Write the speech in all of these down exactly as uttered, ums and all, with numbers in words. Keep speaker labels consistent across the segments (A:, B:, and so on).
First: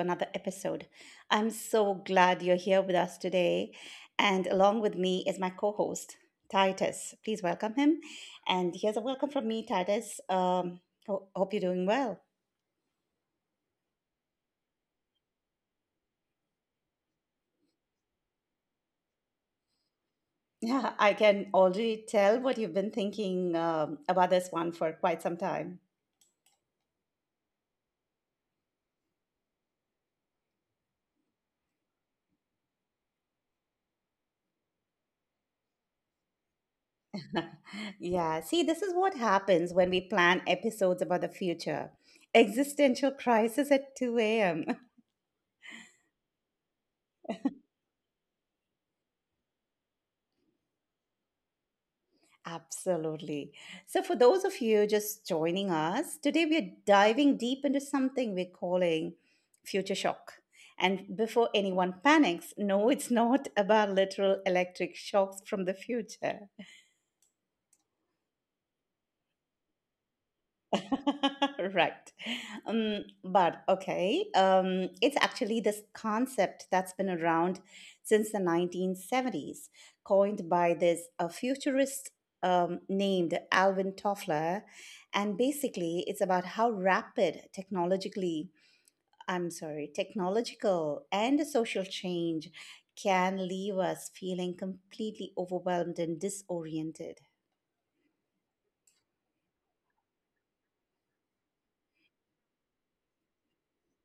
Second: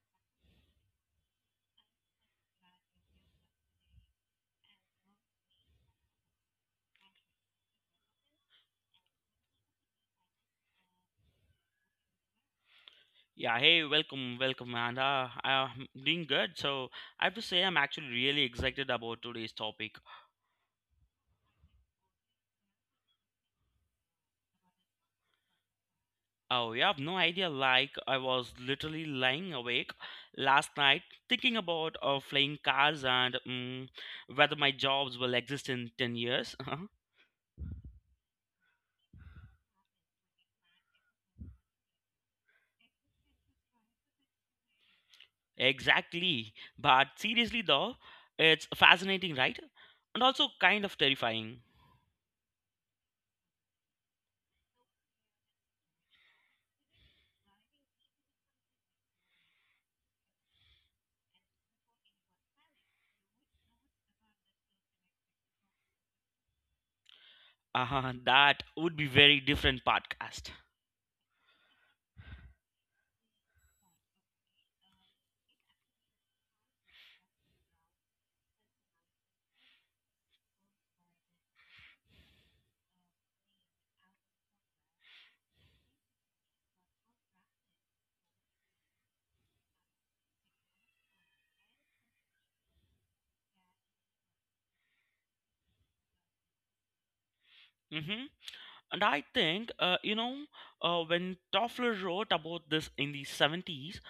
A: another episode. I'm so glad you're here with us today. And along with me is my co host, Titus. Please welcome him. And here's a welcome from me, Titus. Um, ho- hope you're doing well.
B: Yeah, hey, welcome, welcome, and uh, I'm doing good. So I have to say, I'm actually really excited about today's topic.
A: Yeah, I can already tell what you've been thinking um, about this one for quite some time.
B: Oh, you have no idea. Like I was literally lying awake last night, thinking about uh, flying cars and um, whether my jobs will exist in ten years.
A: Yeah, see, this is what happens when we plan episodes about the future. Existential crisis at two a m.
B: Exactly. But seriously, though, it's fascinating, right? And also kind of terrifying.
A: Absolutely. So, for those of you just joining us, today we're diving deep into something we're calling future shock. And before anyone panics, no, it's not about literal electric shocks from the future.
B: Uh, that would be very different podcast.
A: Right. Um, but okay, um, it's actually this concept that's been around since the nineteen seventies, coined by this uh, futurist um, named Alvin Toffler. And basically, it's about how rapid technologically, I'm sorry, technological and social change can leave us feeling completely overwhelmed and disoriented.
B: And I think, uh, you know, uh, when Toffler wrote about this in the seventies,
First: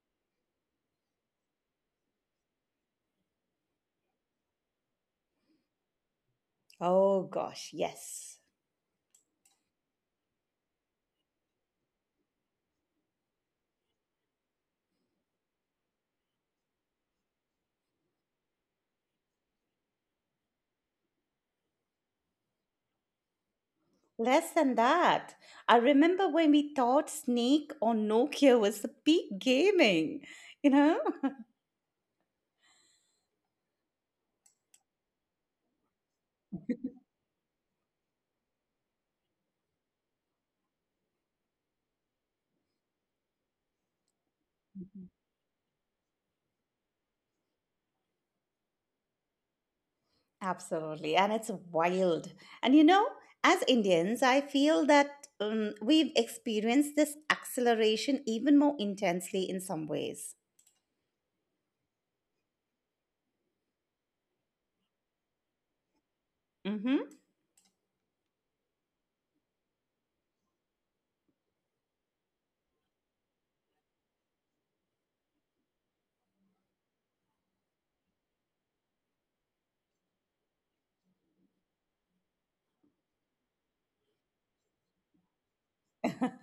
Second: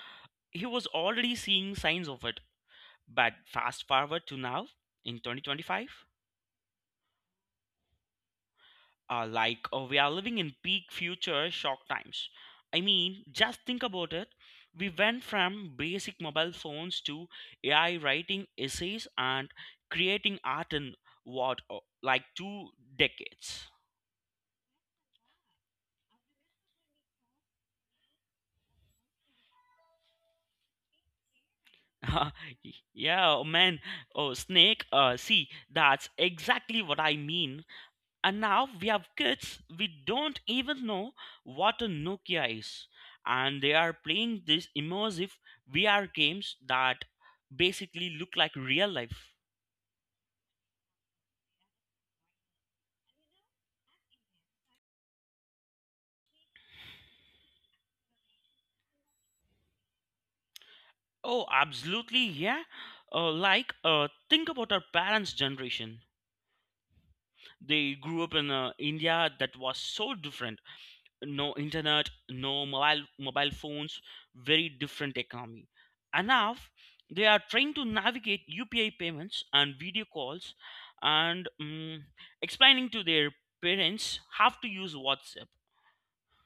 B: he was already seeing signs of it. But fast forward to now, in twenty twenty-five,
A: Oh gosh, yes.
B: uh, like uh, we are living in peak future shock times. I mean, just think about it. We went from basic mobile phones to A I writing essays and creating art in what, uh, like two decades.
A: Less than that. I remember when we thought Snake on Nokia was the peak gaming, you know?
B: Yeah, oh man. Oh, snake. Uh, see, that's exactly what I mean. And now we have kids, we don't even know what a Nokia is. And they are playing these immersive V R games that basically look like real life.
A: Absolutely. And it's wild. And you know, as Indians, I feel that um, we've experienced this acceleration even more intensely in some ways.
B: Oh, absolutely, yeah. Uh, like, uh, think about our parents' generation.
A: Mm-hmm.
B: They grew up in uh, India that was so different, no internet, no mobile mobile phones, very different economy. And now they are trying to navigate U P I payments and video calls, and mm explaining to their parents how to use WhatsApp.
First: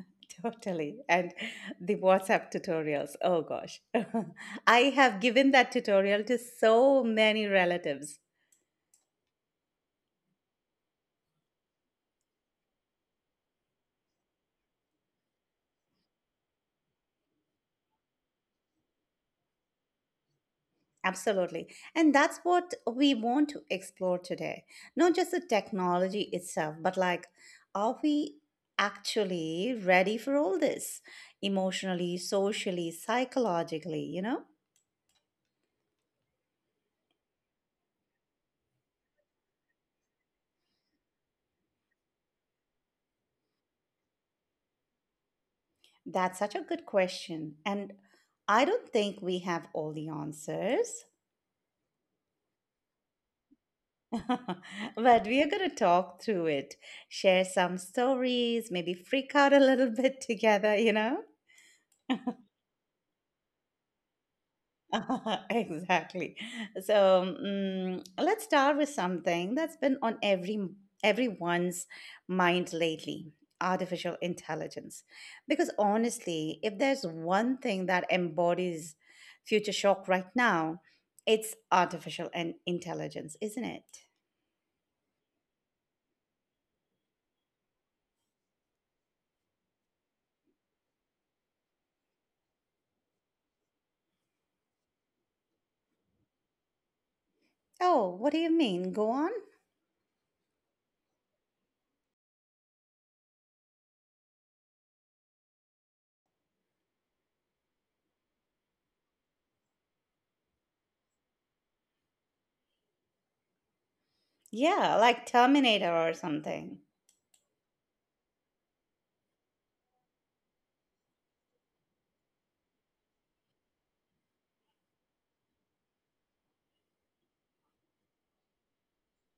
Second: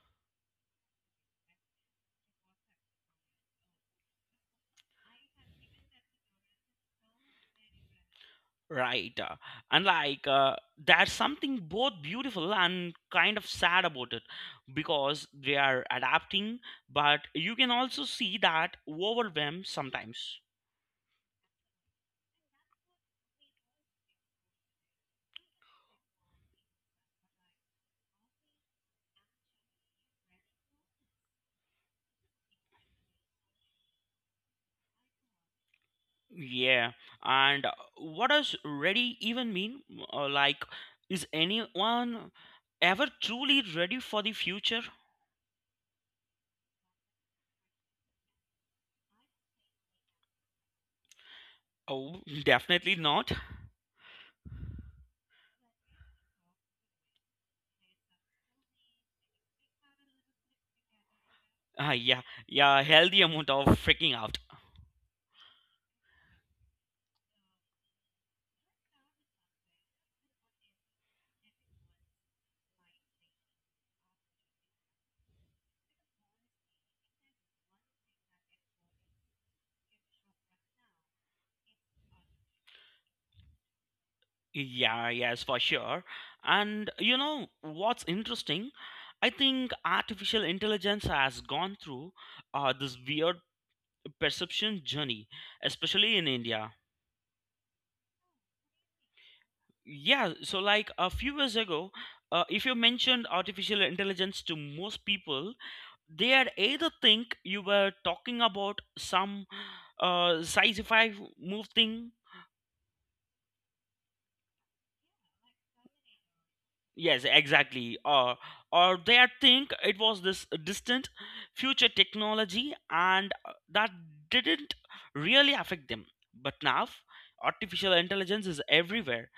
A: Totally. And the WhatsApp tutorials. Oh gosh. I have given that tutorial to so many relatives.
B: Right, uh, and like uh, there's something both beautiful and kind of sad about it because they are adapting, but you can also see that overwhelm sometimes.
A: Absolutely. And that's what we want to explore today. Not just the technology itself, but like, are we actually ready for all this emotionally, socially, psychologically? You know,
B: Yeah, and what does ready even mean? Uh, like, is anyone ever truly ready for the future?
A: that's such a good question. And I don't think we have all the answers.
B: Oh, definitely not.
A: But we are going to talk through it, share some stories, maybe freak out a little bit together, you know?
B: Uh, yeah, yeah, healthy amount of freaking out.
A: Exactly. So mm, let's start with something that's been on every everyone's mind lately, artificial intelligence. Because honestly, if there's one thing that embodies future shock right now, it's artificial and intelligence, isn't it?
B: Yeah, yes, for sure. And you know what's interesting? I think artificial intelligence has gone through uh, this weird perception journey, especially in India.
A: Oh, what do you mean? Go on.
B: Yeah, so like a few years ago, uh, if you mentioned artificial intelligence to most people, they had either think you were talking about some uh, sci-fi move thing.
A: Yeah, like Terminator or something.
B: Yes, exactly. Or or they had think it was this distant future technology, and uh, that didn't really affect them. But now, artificial intelligence is everywhere,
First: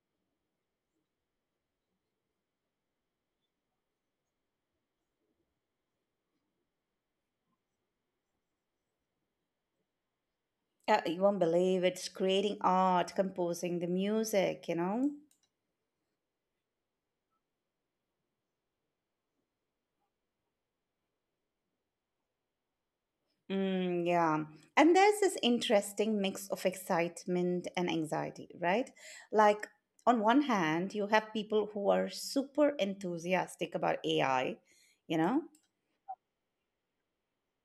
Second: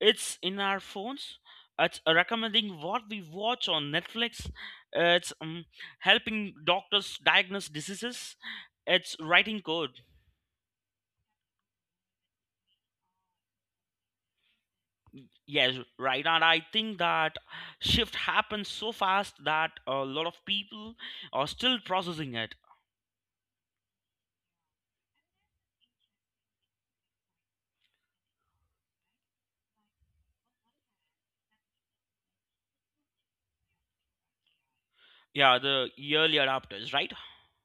B: it's in our phones, it's recommending what we watch on Netflix, it's um, helping doctors diagnose diseases, it's writing code.
A: Uh, you won't believe it's creating art, composing the music, you know?
B: Yes, right, and I think that shift happens so fast that a lot of people are still processing it.
A: Mm, yeah. And there's this interesting mix of excitement and anxiety, right? Like, on one hand, you have people who are super enthusiastic about A I, you know.
B: Yeah, the early adopters, right.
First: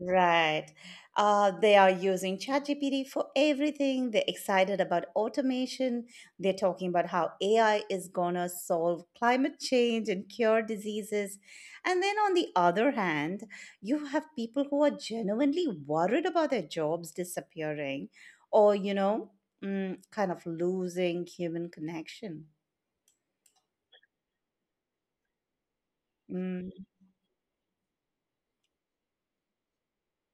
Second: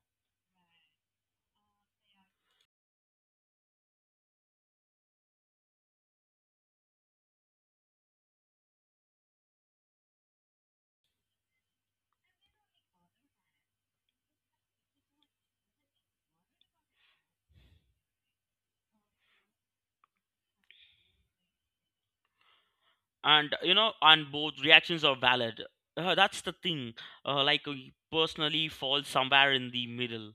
A: Right. Uh, they are using ChatGPT for everything. They're excited about automation. They're talking about how A I is going to solve climate change and cure diseases. And then on the other hand, you have people who are genuinely worried about their jobs disappearing or, you know, mm, kind of losing human connection.
B: And you know, and both reactions are valid. Uh, that's the
A: Mm,
B: thing. uh, like uh, personally fall somewhere in the middle.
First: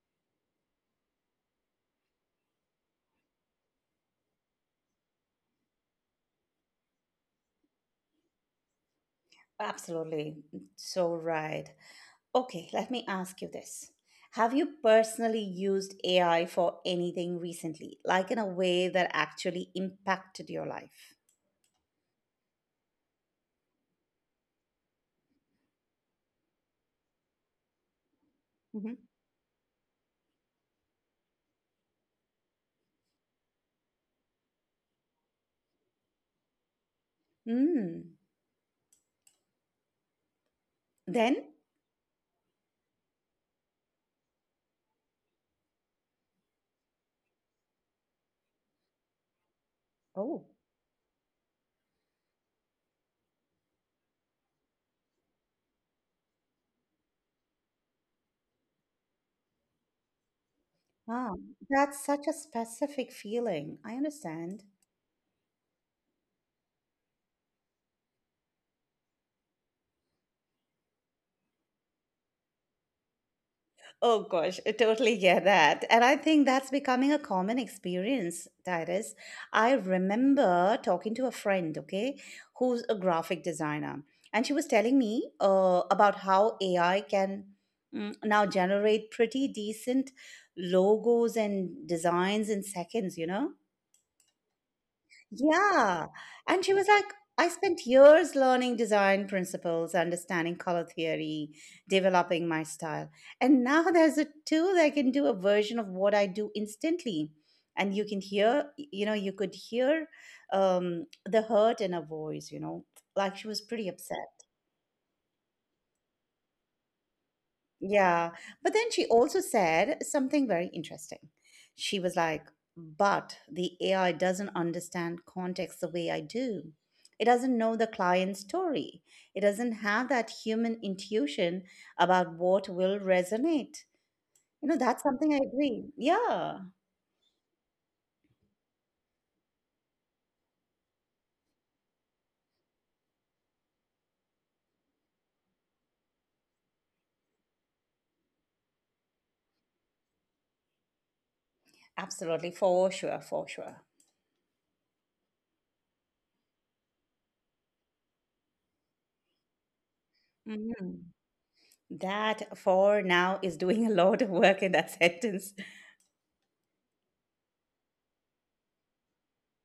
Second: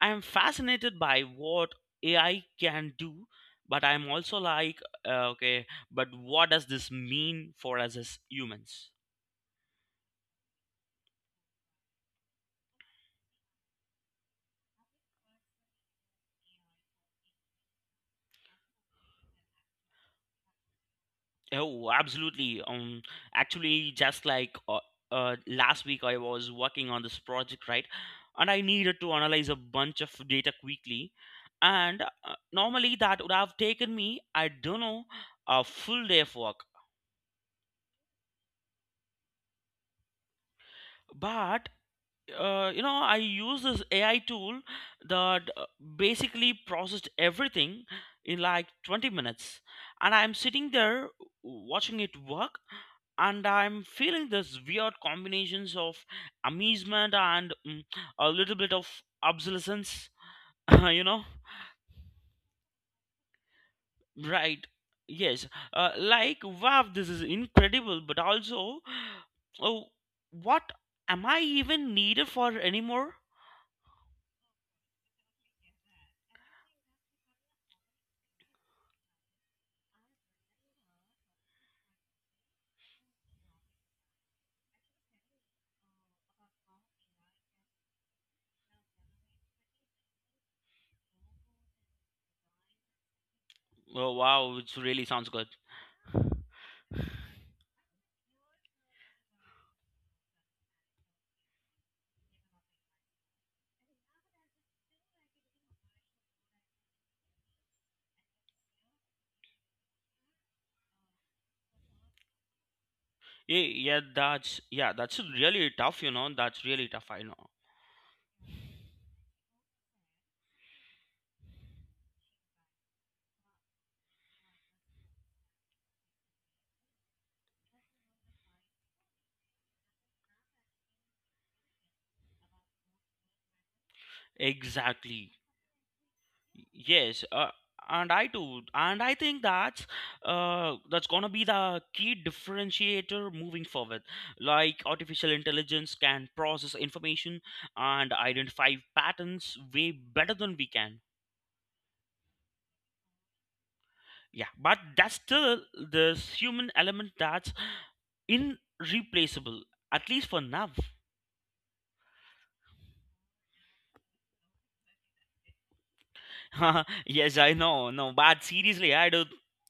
B: I am fascinated by what AI can do, but I'm also like, uh, okay, but what does this mean for us as humans?
A: absolutely. So right. Okay, let me ask you this. Have you personally used A I for anything recently, like in a way that actually impacted your life?
B: Oh, absolutely. Um, actually, just like uh, uh, last week, I was working on this project, right? And I
A: Hmm.
B: needed to analyze a bunch of data quickly. And uh, normally, that would have taken me, I don't know, a full day of work.
A: Mm. Then?
B: But uh, you know I use this AI tool that uh, basically processed everything in like twenty minutes, and I'm
A: Oh,
B: sitting there watching it work, and I'm feeling this weird combinations of amusement and mm, a little bit of obsolescence, you know,
A: wow. That's such a specific feeling. I understand.
B: right, yes. Uh, like wow, this is incredible, but also oh, what am I even needed for anymore?
A: Oh gosh, I totally get that. And I think that's becoming a common experience, Titus. I remember talking to a friend, okay, who's a graphic designer. And she was telling me uh, about how A I can mm, now generate pretty decent logos and designs in seconds, you know?
B: Oh wow, it really sounds good.
A: Yeah.
B: Yeah,
A: And she was like, I spent years learning design principles, understanding color theory, developing my style. And now there's a tool that can do a version of what I do instantly. And you can hear, you know, you could hear um, the hurt in her voice, you know, like she was pretty
B: yeah,
A: upset.
B: that's yeah, that's really tough, you know. That's really tough, I know.
A: Yeah. But then she also said something very interesting. She was like, but the A I doesn't understand context the way I do. It doesn't know the client's story. It doesn't have that human intuition about what will resonate. You know, that's
B: Exactly.
A: something I agree. Yeah,
B: Yes, uh, and I too, and I think that's uh, that's gonna be the key differentiator moving forward. Like artificial intelligence can process information and identify patterns way better than we can.
A: absolutely. For sure. For sure.
B: Yeah, but that's still this human element that's irreplaceable, at least for now.
A: Mhm. That for now is doing a lot of work in that sentence.
B: Yes, I know. No, but seriously, I do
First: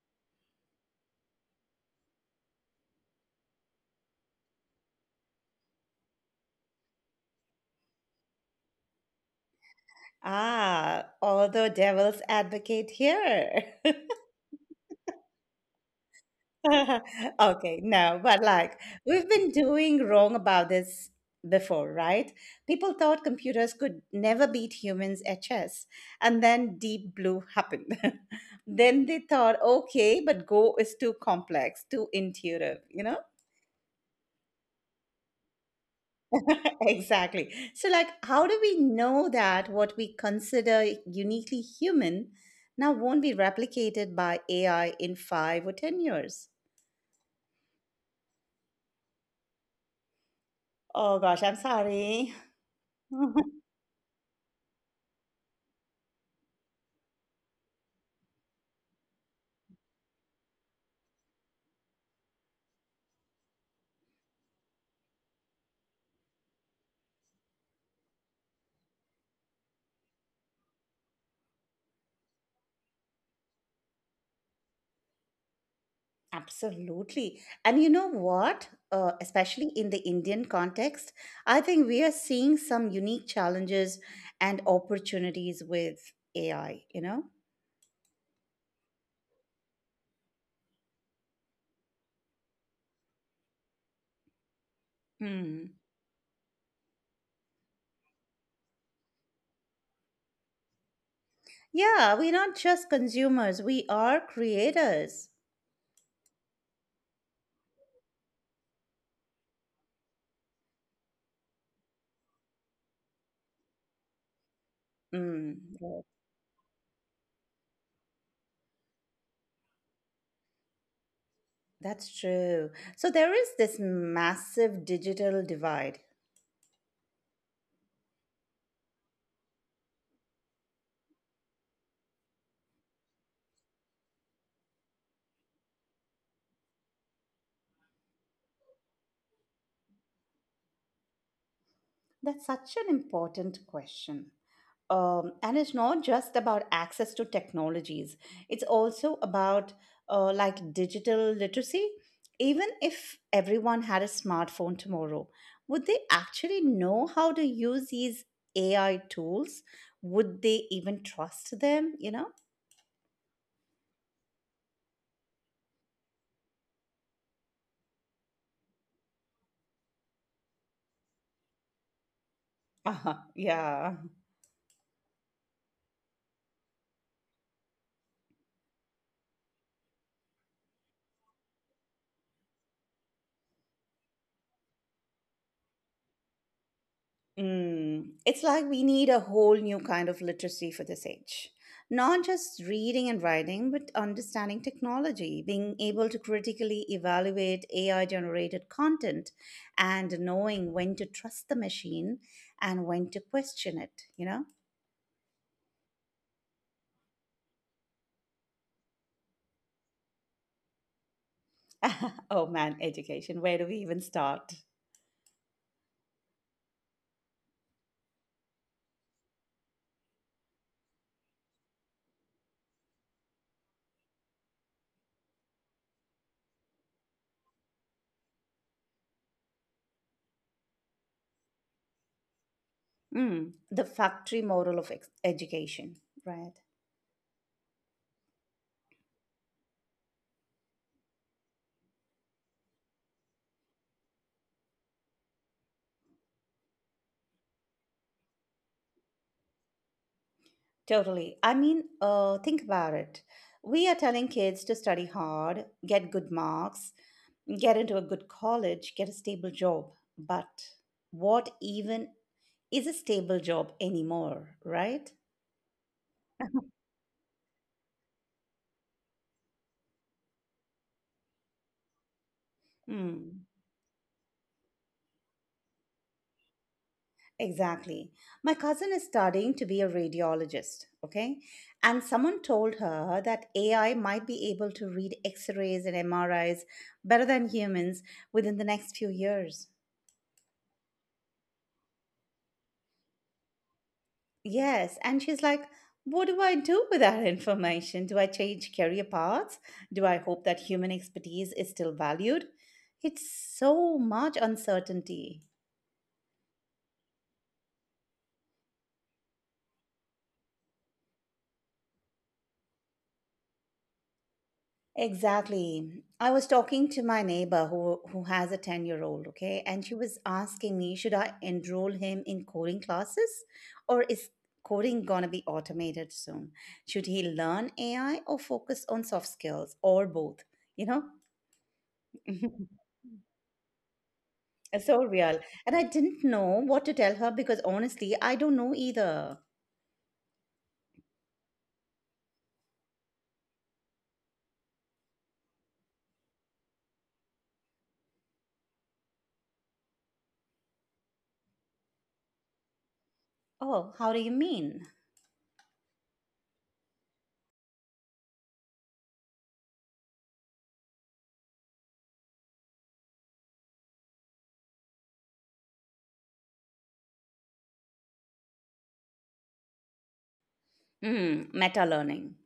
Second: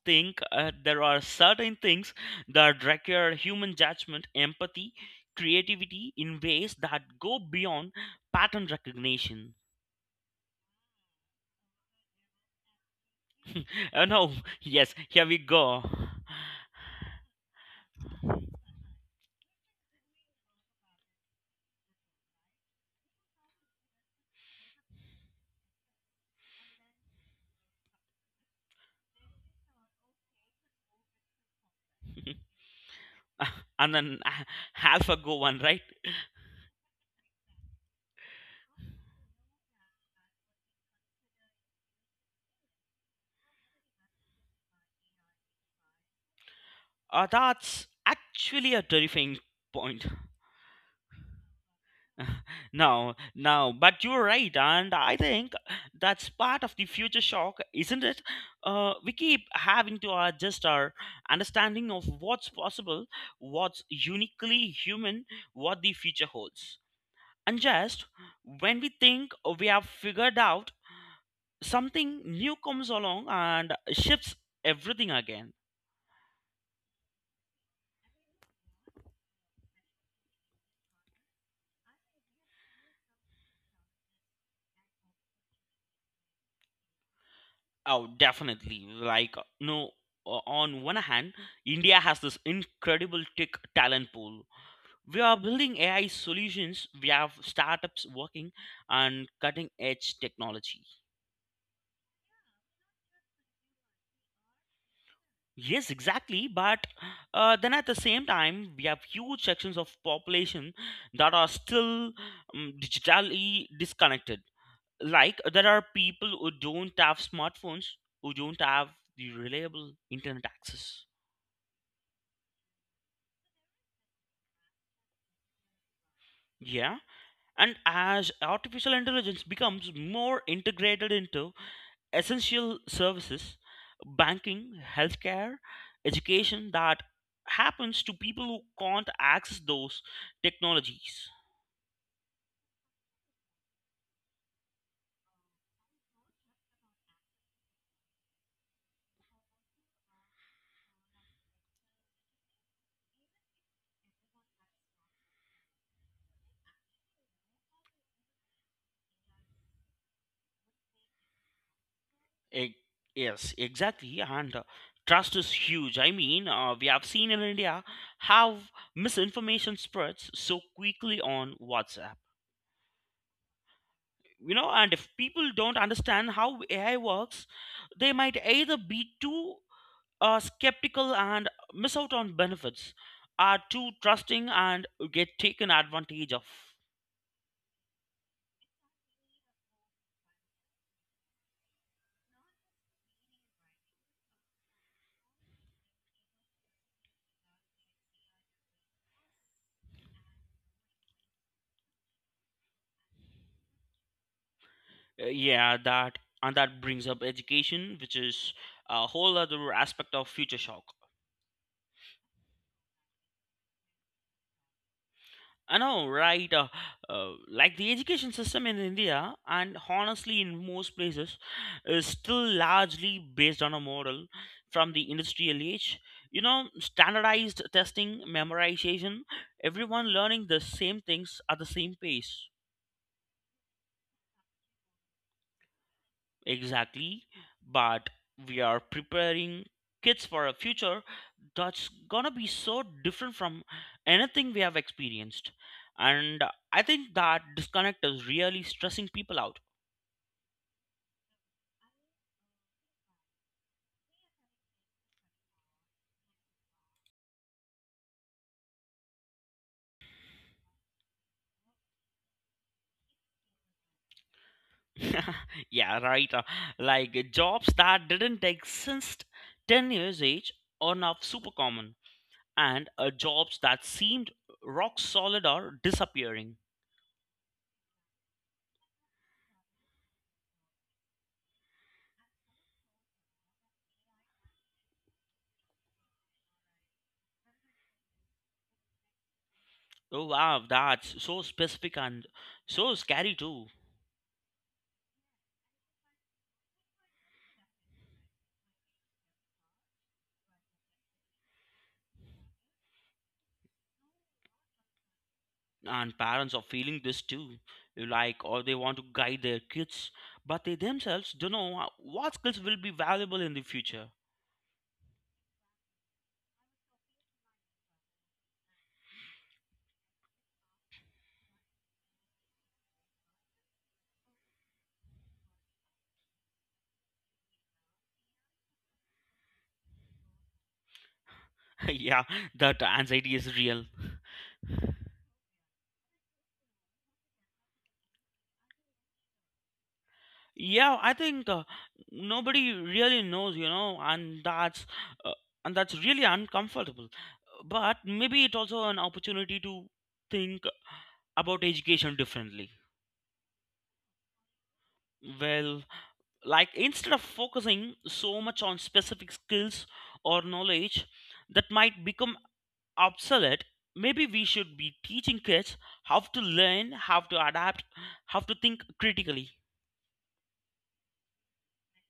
B: think uh, there are certain things that require human judgment, empathy, creativity in ways that go beyond pattern recognition.
A: Ah, all the devil's advocate here.
B: Uh, no, yes, here we go.
A: Okay, no, but like we've been doing wrong about this before, right? People thought computers could never beat humans at chess, and then Deep Blue happened. Then they thought, okay, but Go is too complex, too intuitive, you know?
B: And then uh, half a go one, right?
A: Exactly. So, like, how do we know that what we consider uniquely human now won't be replicated by A I in five or ten years?
B: Uh, that's actually a terrifying point.
A: Oh gosh, I'm sorry.
B: No, no, but you're right, and I think that's part of the future shock, isn't it? Uh, we keep having to adjust our understanding of what's possible, what's uniquely human, what the future holds. And just when we think we have figured out, something new comes along and shifts everything again.
A: Absolutely. And you know what? Uh, especially in the Indian context, I think we are seeing some unique challenges and opportunities with A I, you know?
B: Oh, definitely. Like, no, o- on one hand, India has this incredible tech talent pool, we are building
A: Hmm.
B: A I solutions. We have startups working on cutting edge technology.
A: Yeah, we're not just consumers, we are creators.
B: Yes, exactly. But uh, then at the same time, we have huge sections of population that are still um, digitally disconnected. Like
A: Mm,
B: there are
A: right.
B: people who don't have smartphones, who don't have the reliable internet access.
A: That's true. So there is this massive digital divide.
B: Yeah, and as artificial intelligence becomes more integrated into essential services, banking, healthcare, education, that happens to people who can't access those technologies.
A: That's such an important question. Um, and it's not just about access to technologies, it's also about uh, like digital literacy. Even if everyone had a smartphone tomorrow, would they actually know how to use these A I tools? Would they even trust them? You know?
B: E- yes, exactly. And uh, trust is huge. I mean, uh, we have seen in India how misinformation spreads so quickly on WhatsApp.
A: Uh-huh, yeah.
B: You know, and if people don't understand how A I works, they might either be too are skeptical and miss out on benefits, are too trusting and get taken advantage of.
A: Mm, it's like we need a whole new kind of literacy for this age. Not just reading and writing, but understanding technology, being able to critically evaluate A I generated content, and knowing when to trust the machine and when to question it, you know?
B: Uh, yeah, that, and that brings up education, which is a whole other aspect of future shock.
A: Oh man, education, where do we even start?
B: I know, right? Uh, uh, like the education system in India, and honestly in most places, is still largely based on a model from the industrial age. You know, standardized testing, memorization, everyone learning the same things at the same pace.
A: Mm, the factory model of ex- education, right?
B: Exactly, but we are preparing kids for a future that's gonna be so different from anything we have experienced. And I think that disconnect is really stressing people out.
A: Totally. I mean, uh, think about it. We are telling kids to study hard, get good marks, get into a good college, get a stable job. But what even is a stable job anymore, right?
B: Yeah, right. uh, Like jobs that didn't exist ten years age are now super common, and uh,
A: Hmm.
B: jobs that seemed rock solid are disappearing.
A: Exactly. My cousin is studying to be a radiologist, okay? And someone told her that A I might be able to read x rays and M R Is better than humans within the next few years.
B: Oh wow, that's so specific and so scary too.
A: Yes, and she's like, what do I do with that information? Do I change career paths? Do I hope that human expertise is still valued? It's so much uncertainty.
B: And parents are feeling this too, like or they want to guide their kids, but they themselves don't know what skills will be valuable in the future.
A: Exactly. I was talking to my neighbor who who has a ten-year-old, okay? And she was asking me, should I enroll him in coding classes or is coding going to be automated soon? Should he learn A I or focus on soft skills or both, you know?
B: Yeah, that anxiety is real.
A: So real. And I didn't know what to tell her because honestly, I don't know either.
B: Yeah, I think uh, nobody really knows, you know, and that's uh, and that's really uncomfortable, but maybe it's also an opportunity to think about education differently.
A: Oh, how do you mean?
B: Well, like instead of focusing so much on specific skills or knowledge that might become obsolete, maybe we should be teaching kids how to learn, how to adapt, how to think critically.
A: Mm, meta learning.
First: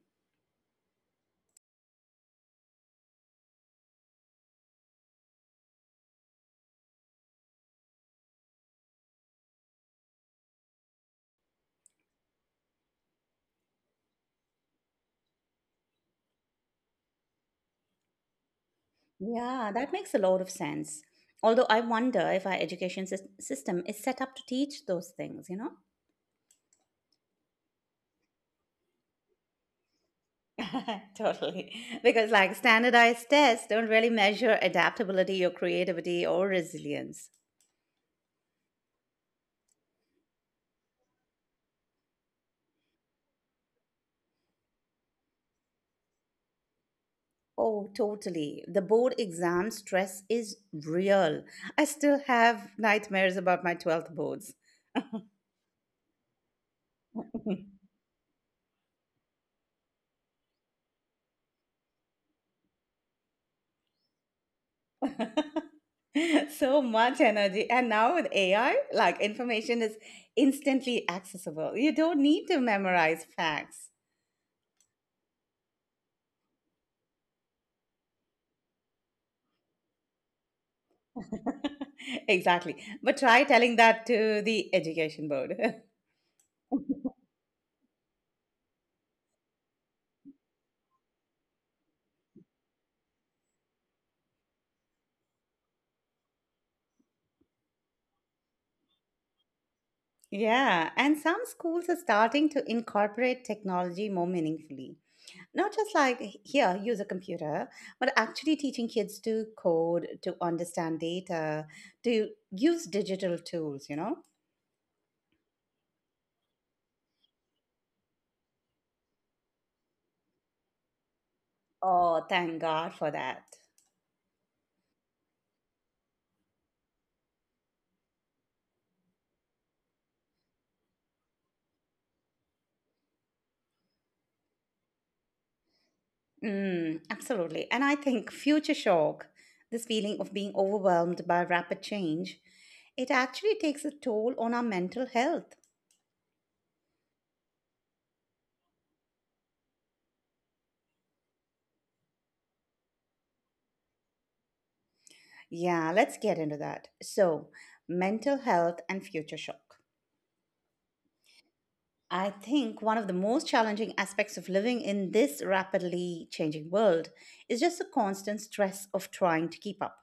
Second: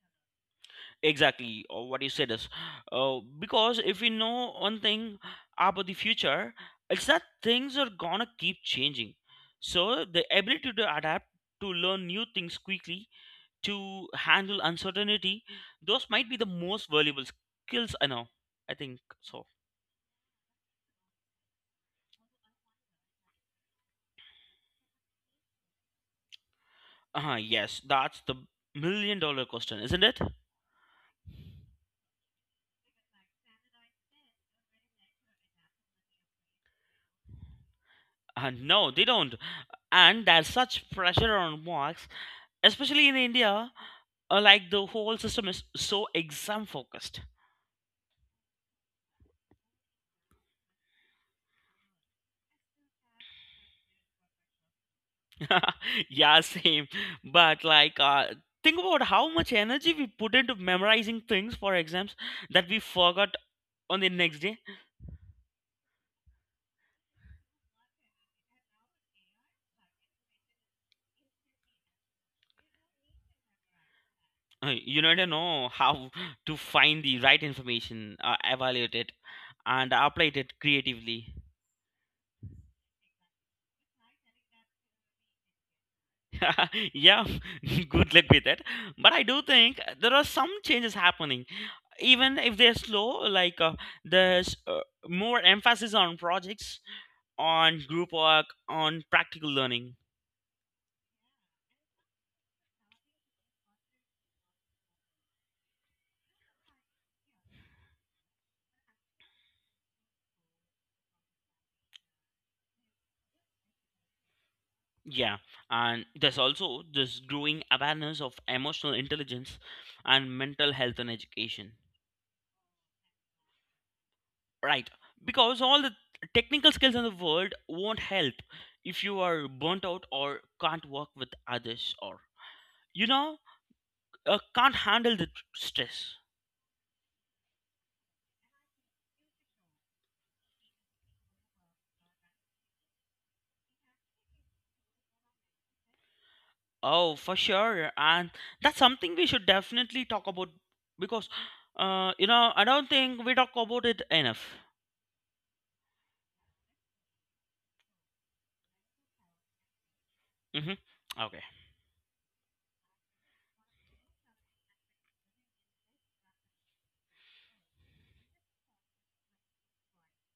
B: Exactly, uh, what you said is, uh, because if we know one thing about the future, it's that things are gonna keep changing. So the ability to adapt, to learn new things quickly, to handle uncertainty, those might be the most valuable skills. I know, I think so.
A: Yeah, that makes a lot of sense. Although I wonder if our education sys- system is set up to teach those things, you know?
B: Uh huh. Yes, that's the million dollar question, isn't it?
A: Totally. Because like standardized tests don't really measure adaptability or creativity or resilience.
B: Uh, no, they don't. And there's such pressure on marks, especially in India. Uh, like the whole system is so exam focused.
A: Oh, totally. The board exam stress is real. I still have nightmares about my twelfth boards.
B: Yeah, same. But like, uh, think about how much energy we put into memorizing things for exams that we forgot on the next day.
A: So much energy. And now with A I, like information is instantly accessible. You don't need to memorize facts.
B: Uh, you need to know how to find the right information, uh, evaluate it, and apply it creatively.
A: Exactly. But try telling that to the education board.
B: Yeah, good luck with that. But I do think there are some changes happening even if they're slow, like uh, there's uh, more emphasis on projects, on group work, on practical learning.
A: Yeah. And some schools are starting to incorporate technology more meaningfully. Not just like here use a computer, but actually teaching kids to code, to understand data, to use digital tools, you know?
B: Yeah, and there's also this growing awareness of emotional intelligence and mental health in education,
A: Oh thank god for that.
B: right, because all the technical skills in the world won't help if you are burnt out or can't work with others, or you know, uh, can't handle the stress.
A: Mm, absolutely. And I think future shock, this feeling of being overwhelmed by rapid change, it actually takes a toll on our mental health.
B: Oh, for sure. And that's something we should definitely talk about because, uh, you know, I don't think we talk about it enough.
A: Yeah, let's get into that. So mental health and future shock.
B: Hmm. Okay.
A: I think one of the most challenging aspects of living in this rapidly changing world is just the constant stress of trying to keep up.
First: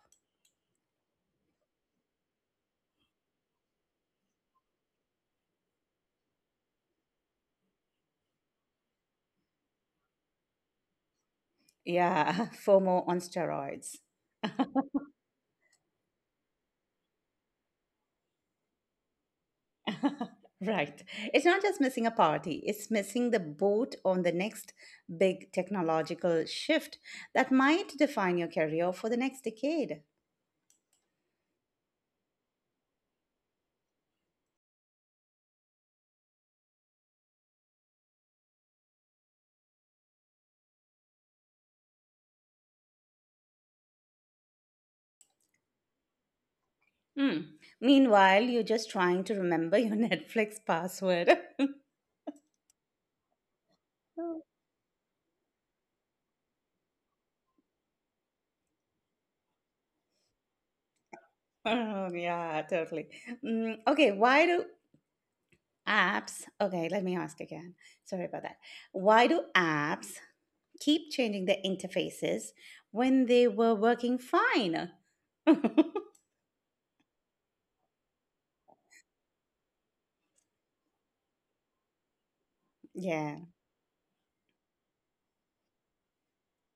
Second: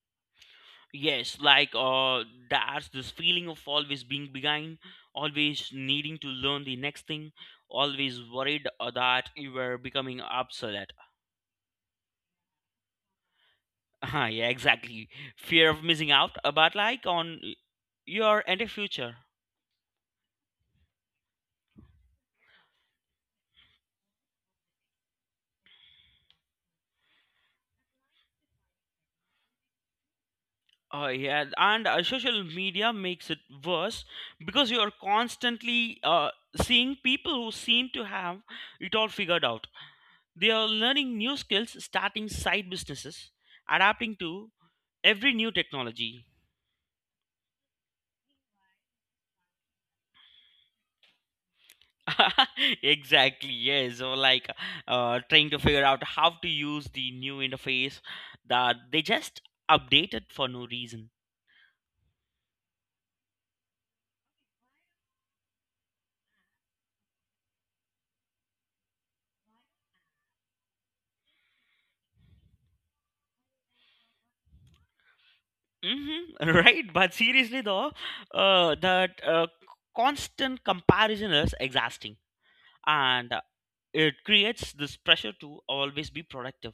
B: Yes, like uh, that's this feeling of always being behind, always needing to learn the next thing, always worried uh, that you were becoming obsolete.
A: Yeah, FOMO on steroids.
B: Uh, yeah, exactly. Fear of missing out, but like on y- your entire future.
A: Right. It's not just missing a party, it's missing the boat on the next big technological shift that might define your career for the next decade.
B: Uh, yeah, and uh, social media makes it worse because you are constantly uh, seeing people who seem to have it all figured out. They are learning new skills, starting side businesses, adapting to every new technology.
A: Hmm. Meanwhile, you're just trying to remember your Netflix password.
B: Exactly, yes. Or like uh, trying to figure out how to use the new interface that they just updated for no reason.
A: Oh, yeah, totally. Mm, okay, why do Apps. Okay, let me ask again. Sorry about that. Why do apps keep changing their interfaces when they were working fine?
B: Mm-hmm, right, but seriously though, uh, that uh, constant comparison is exhausting, and
A: Yeah.
B: uh, it creates this pressure to always be productive,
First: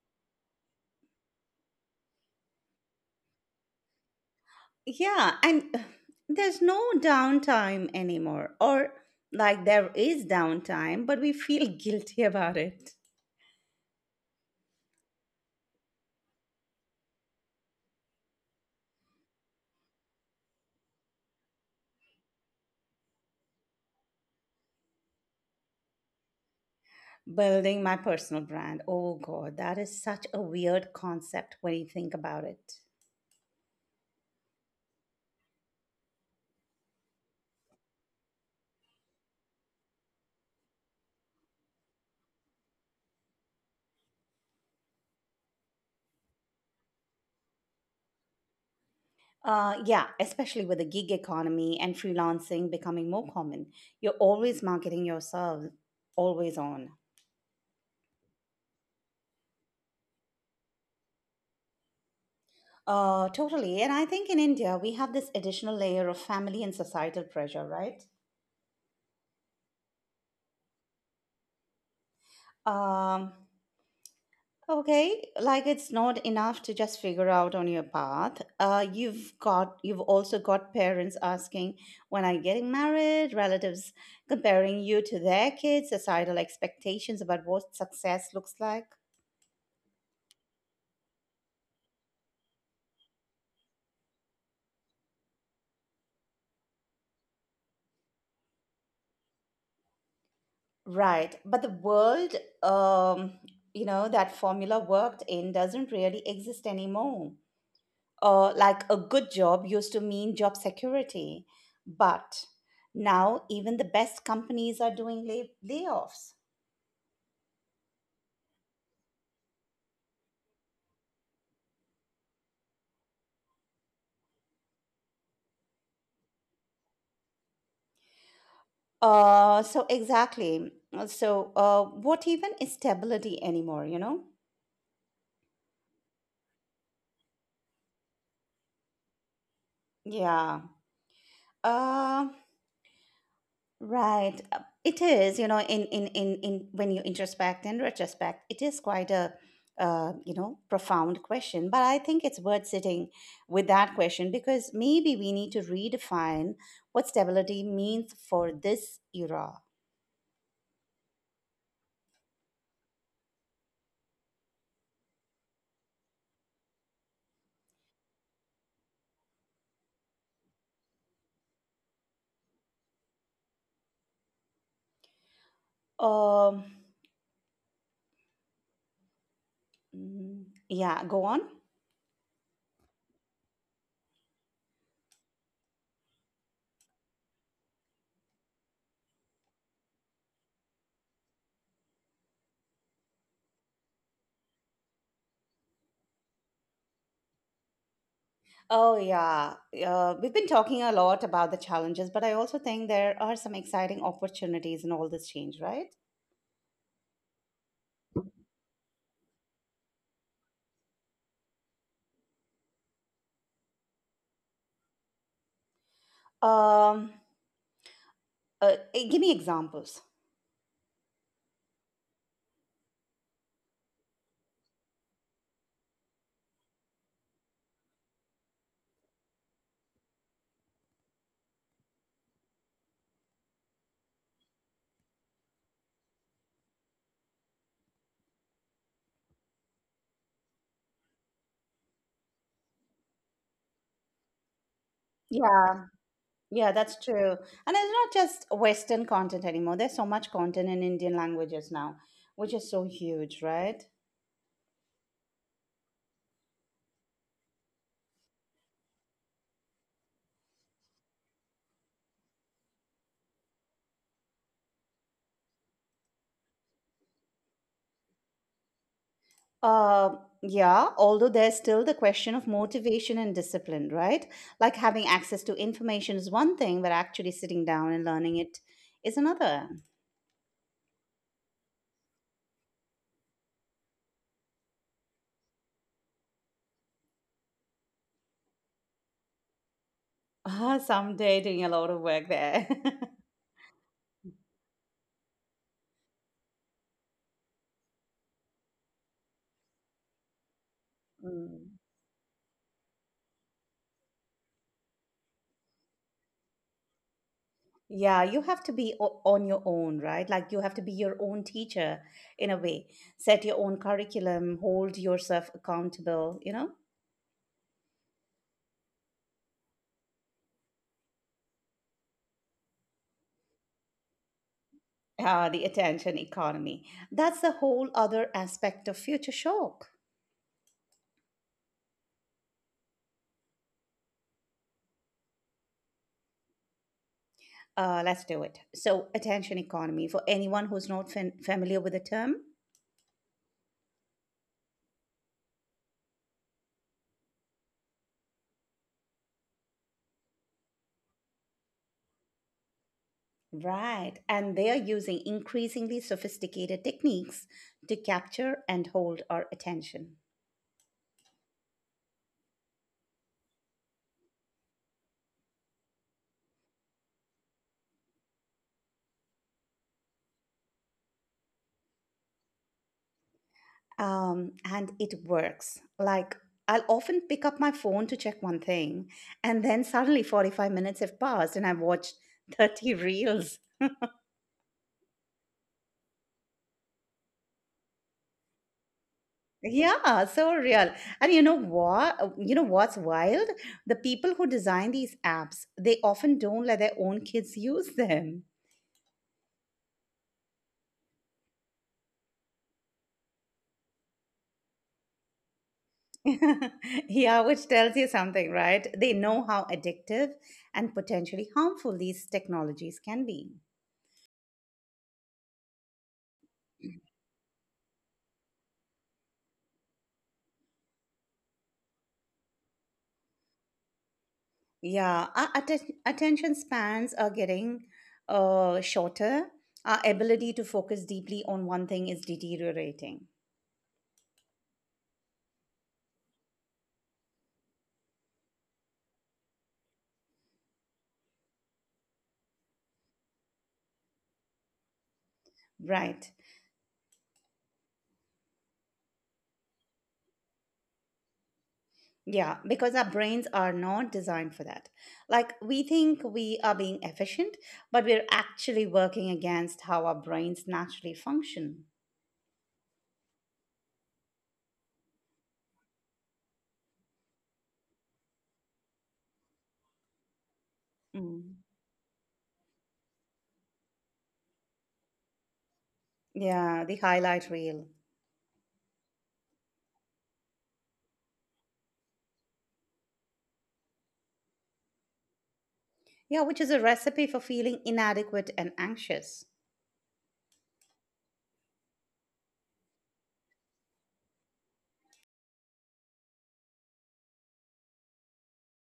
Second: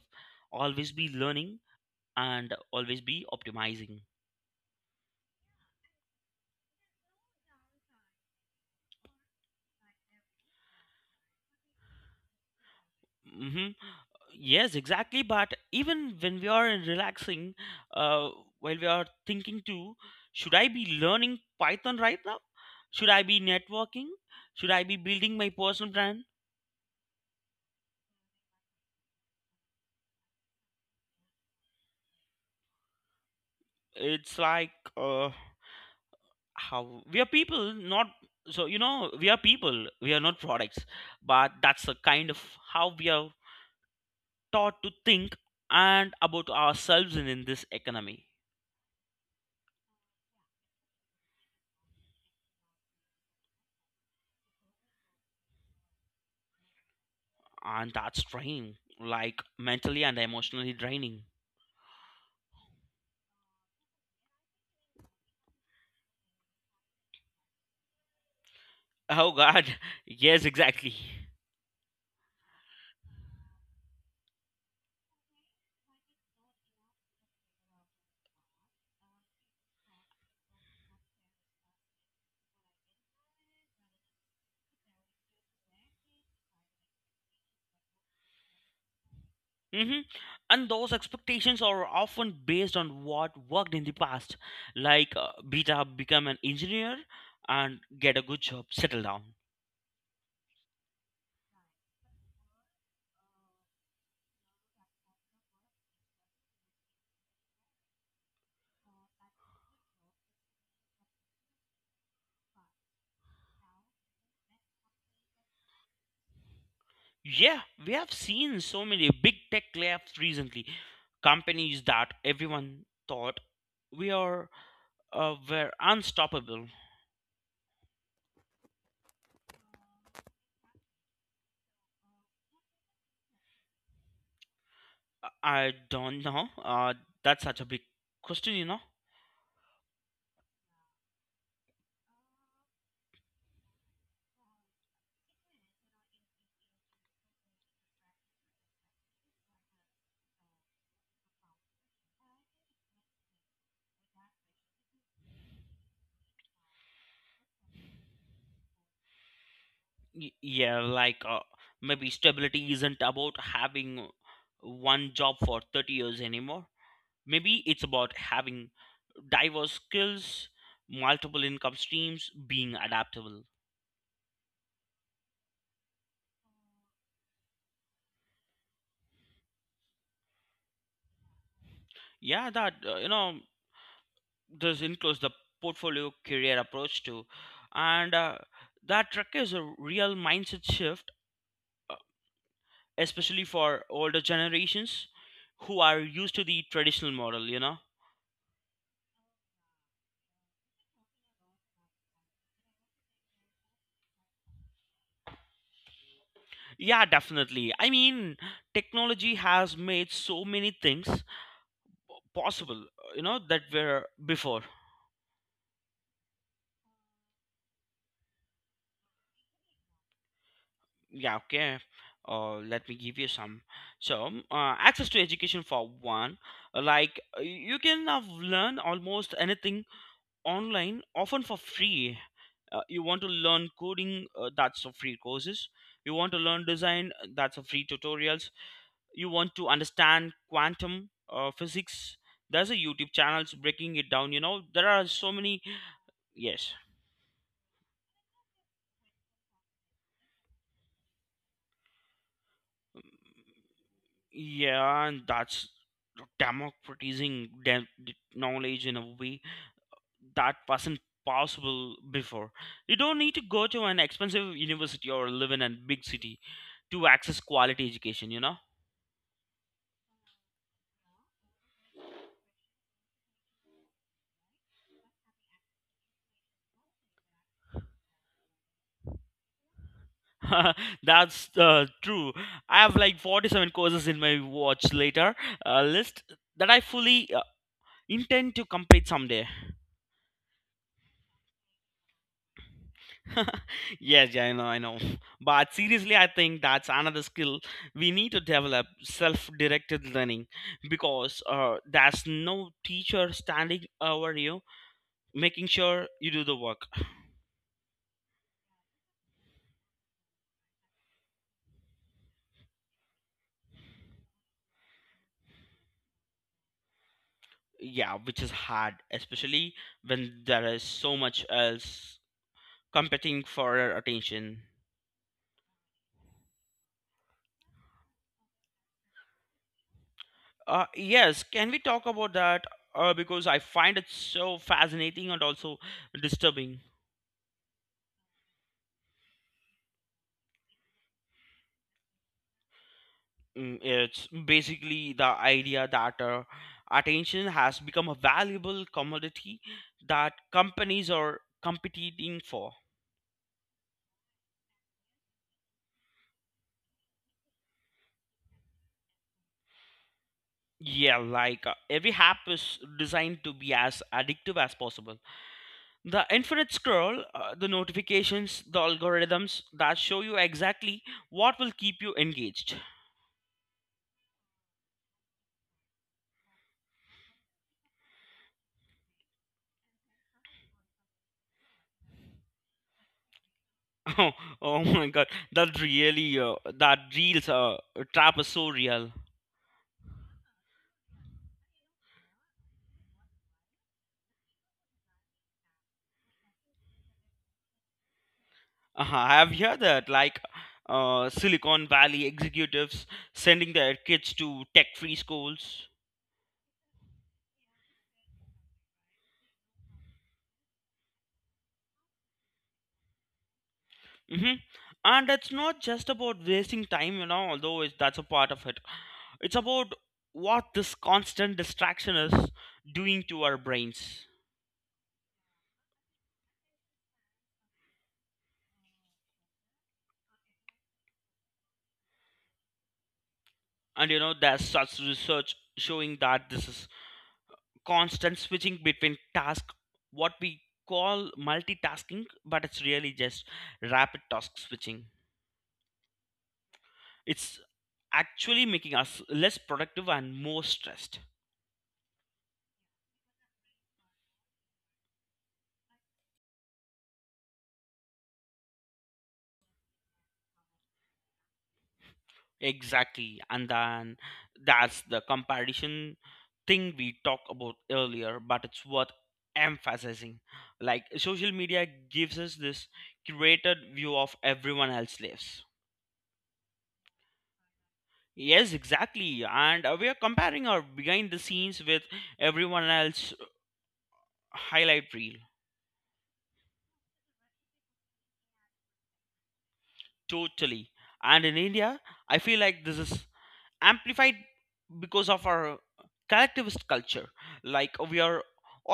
B: always be learning, and always be optimizing.
A: Yeah, and ugh, there's no downtime anymore, or like there is downtime but we feel guilty about it.
B: Mm-hmm. Yes, exactly. But even when we are relaxing, uh, while we are thinking too, should I be learning Python right now? Should I be networking? Should I be building my personal brand?
A: Building my personal brand. Oh god, that is such a weird concept when you think about it.
B: It's like uh, how we are people not so you know we are people we are not products, but that's the kind of how we are taught to think and about ourselves in, in this economy,
A: Uh, yeah, especially with the gig economy and freelancing becoming more common, you're always marketing yourself, always on.
B: and that's draining, like mentally and emotionally draining.
A: Uh, totally. And I think in India, we have this additional layer of family and societal pressure, right?
B: Oh god, yes, exactly.
A: Um, okay, like it's not enough to just figure out on your path. Uh, you've got, you've also got parents asking, when are you getting married? Relatives comparing you to their kids, societal expectations about what success looks like.
B: Hmm. And those expectations are often based on what worked in the past, like uh, beta become an engineer and get a good job, settle down.
A: Right. But the world, um, you know, that formula worked in doesn't really exist anymore. Uh, like a good job used to mean job security. But now even the best companies are doing lay- layoffs.
B: Yeah, we have seen so many big tech layoffs recently. Companies that everyone thought we are uh, were unstoppable.
A: Uh, so exactly. So uh, what even is stability anymore, you know?
B: I don't know. Uh, that's such a big question, you know.
A: Yeah. Um Right. Uh, It is, you know, in in in in when you introspect and retrospect, it is quite a uh, you know, profound question. But I think it's worth sitting with that question because maybe we need to redefine what stability means for this era.
B: Y- yeah, like uh, maybe stability isn't about having one job for thirty years anymore. Maybe it's about having diverse skills, multiple income streams, being adaptable.
A: Um, mm, yeah, go on.
B: Yeah, that uh, you know this includes the portfolio career approach too, and uh, that requires a real mindset shift, uh, especially for older generations who are used to the traditional model, you know.
A: Oh yeah, uh, we've been talking a lot about the challenges, but I also think there are some exciting opportunities in all this change, right?
B: Yeah, definitely, I mean technology has made so many things possible, you know, that were before.
A: Um, uh, Give me examples.
B: Yeah, okay, uh, let me give you some. So um, uh, access to education for one. Like uh, you can have learn almost anything online, often for free. Uh, you want to learn coding, uh, that's for free courses. You want to learn design, uh, that's for free tutorials. You want to understand quantum uh, physics, there's a YouTube channels breaking it down, you know, there are so many.
A: Yeah,
B: Yes.
A: Yeah, that's true. And it's not just Western content anymore. There's so much content in Indian languages now, which is so huge, right?
B: Yeah, and that's democratizing dem- knowledge in a way that wasn't possible before. You don't need to go to an expensive university or live in a big city to access quality education, you know.
A: Uh, yeah, although there's still the question of motivation and discipline, right? Like, having access to information is one thing, but actually sitting down and learning it is another.
B: That's uh, true. I have like forty-seven courses in my watch later uh, list that I fully uh, intend to complete someday.
A: Ah, someday doing a lot of work there.
B: Yes, yeah, I know, I know. But seriously, I think that's another skill we need to develop, self directed learning, because uh,
A: Mm.
B: there's no teacher standing over you making sure you do the work.
A: Yeah, you have to be o- on your own, right? Like, you have to be your own teacher in a way. Set your own curriculum, hold yourself accountable, you know?
B: Yeah, which is hard, especially when there is so much else competing for our attention.
A: Uh, the attention economy. That's the whole other aspect of future shock.
B: Uh, yes, can we talk about that? Uh, because I find it so fascinating and also disturbing.
A: Uh, let's do it. So, attention economy for anyone who's not fam- familiar with the term.
B: Mm, it's basically the idea that uh, attention has become a valuable commodity that companies are competing for.
A: Right. And they are using increasingly sophisticated techniques to capture and hold our attention.
B: Yeah, like uh, every app is designed to be as addictive as possible. The infinite scroll, uh, the notifications, the algorithms that show you exactly what will keep you engaged.
A: Um, and it works. Like, I'll often pick up my phone to check one thing, and then suddenly forty-five minutes have passed, and I've watched thirty reels.
B: Oh, oh my god, that really, uh, that reels uh, trap is so real.
A: Yeah, so real. And you know what? uh, You know what's wild? The people who design these apps, they often don't let their own kids use them.
B: Uh, I have heard that, like, uh, Silicon Valley executives sending their kids to tech-free schools.
A: Yeah, which tells you something, right? They know how addictive and potentially harmful these technologies can be.
B: Hmm. And it's not just about wasting time, you know, although it's, that's a part of it. It's about what this constant distraction is doing to our brains.
A: Yeah, our atten- attention spans are getting uh, shorter. Our ability to focus deeply on one thing is deteriorating.
B: And you know, there's such research showing that this is constant switching between tasks, what we call multitasking, but it's really just rapid task switching.
A: Right.
B: It's actually making us less productive and more stressed.
A: Yeah, because our brains are not designed for that. Like, we think we are being efficient, but we're actually working against how our brains naturally function.
B: Exactly. And then that's the comparison thing we talked about earlier, but it's worth emphasizing. Like social
A: Mm.
B: media gives us this curated view of everyone else's lives.
A: Yeah, the highlight reel.
B: Yes, exactly. And uh, we are comparing our behind the scenes with everyone else highlight reel.
A: Yeah, which is a recipe for feeling inadequate and anxious.
B: Totally. And in India, I feel like this is amplified because of our collectivist culture. Like we are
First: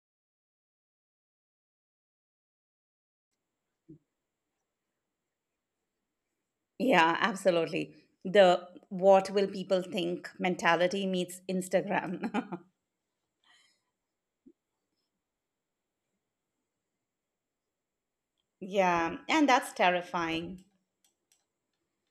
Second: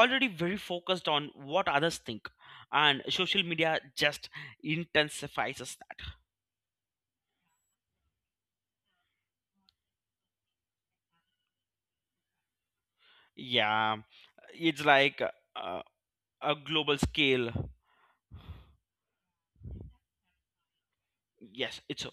B: already very focused on what others think, and social media just intensifies that.
A: Yeah, absolutely. The what will people think mentality meets Instagram.
B: Yeah, it's like uh, a global scale.
A: Yeah, and that's terrifying.
B: Yes, it's,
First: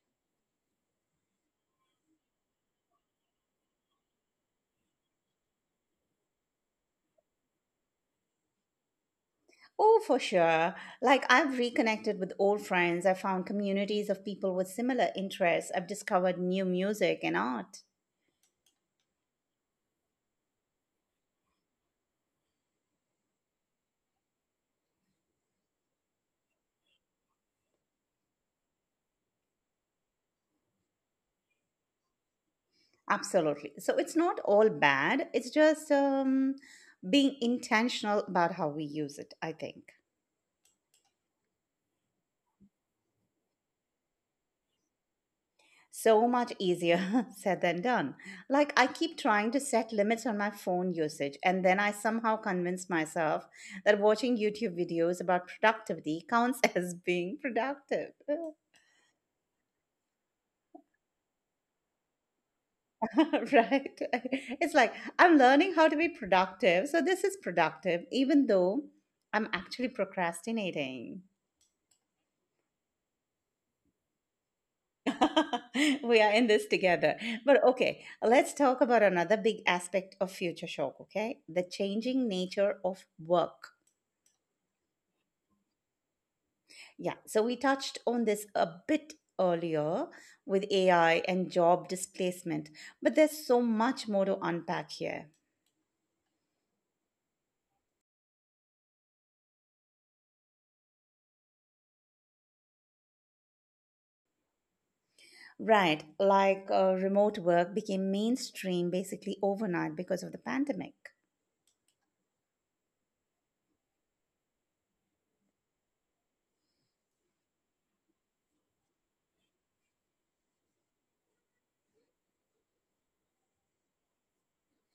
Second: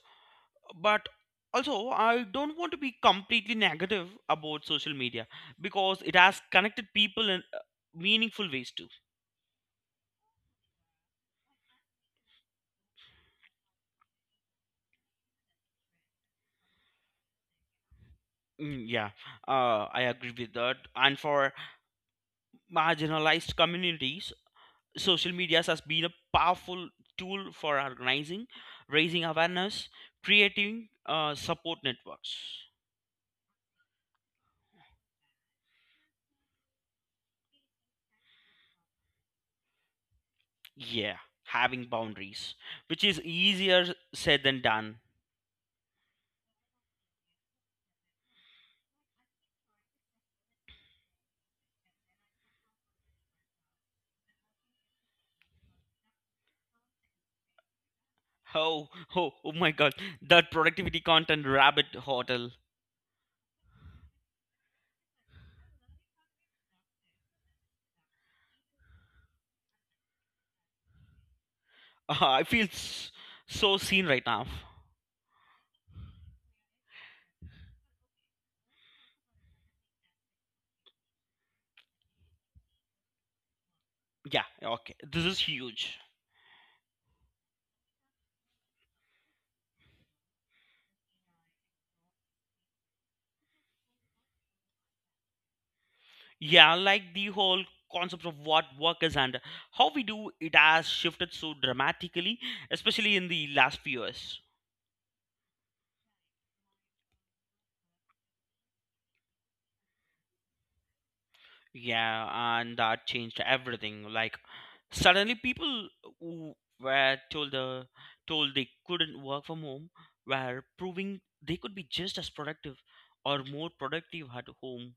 B: but also I don't want to be completely negative about social media because it has connected people in uh, meaningful ways too.
A: Oh, for sure. Like, I've reconnected with old friends. I found communities of people with similar interests. I've discovered new music and art.
B: Mm, yeah, uh, I agree with that. And for marginalized communities, social media has been a powerful tool for organizing, raising awareness, creating uh, support networks.
A: Absolutely. So, it's not all bad. It's just um, being intentional about how we use it, I think.
B: Yeah, having boundaries, which is easier said than done.
A: So much easier said than done. Like, I keep trying to set limits on my phone usage, and then I somehow convince myself that watching YouTube videos about productivity counts as being productive.
B: Oh, oh, oh my God, that productivity content rabbit hotel.
A: Right? It's like, I'm learning how to be productive, so this is productive, even though I'm actually procrastinating.
B: I feel s- so seen right now.
A: We are in this together. But okay, let's talk about another big aspect of future shock, okay? The changing nature of work.
B: Yeah, okay, this is huge.
A: Yeah, so we touched on this a bit earlier with A I and job displacement, but there's so much more to unpack here.
B: Yeah, like the whole concept of what work is and how we do it has shifted so dramatically, especially in the last few years.
A: Right, like, uh, remote work became mainstream basically overnight because of the pandemic.
B: Yeah, and that changed everything. Like suddenly people who were told the told they couldn't work from home were proving they could be just as productive or more productive at home.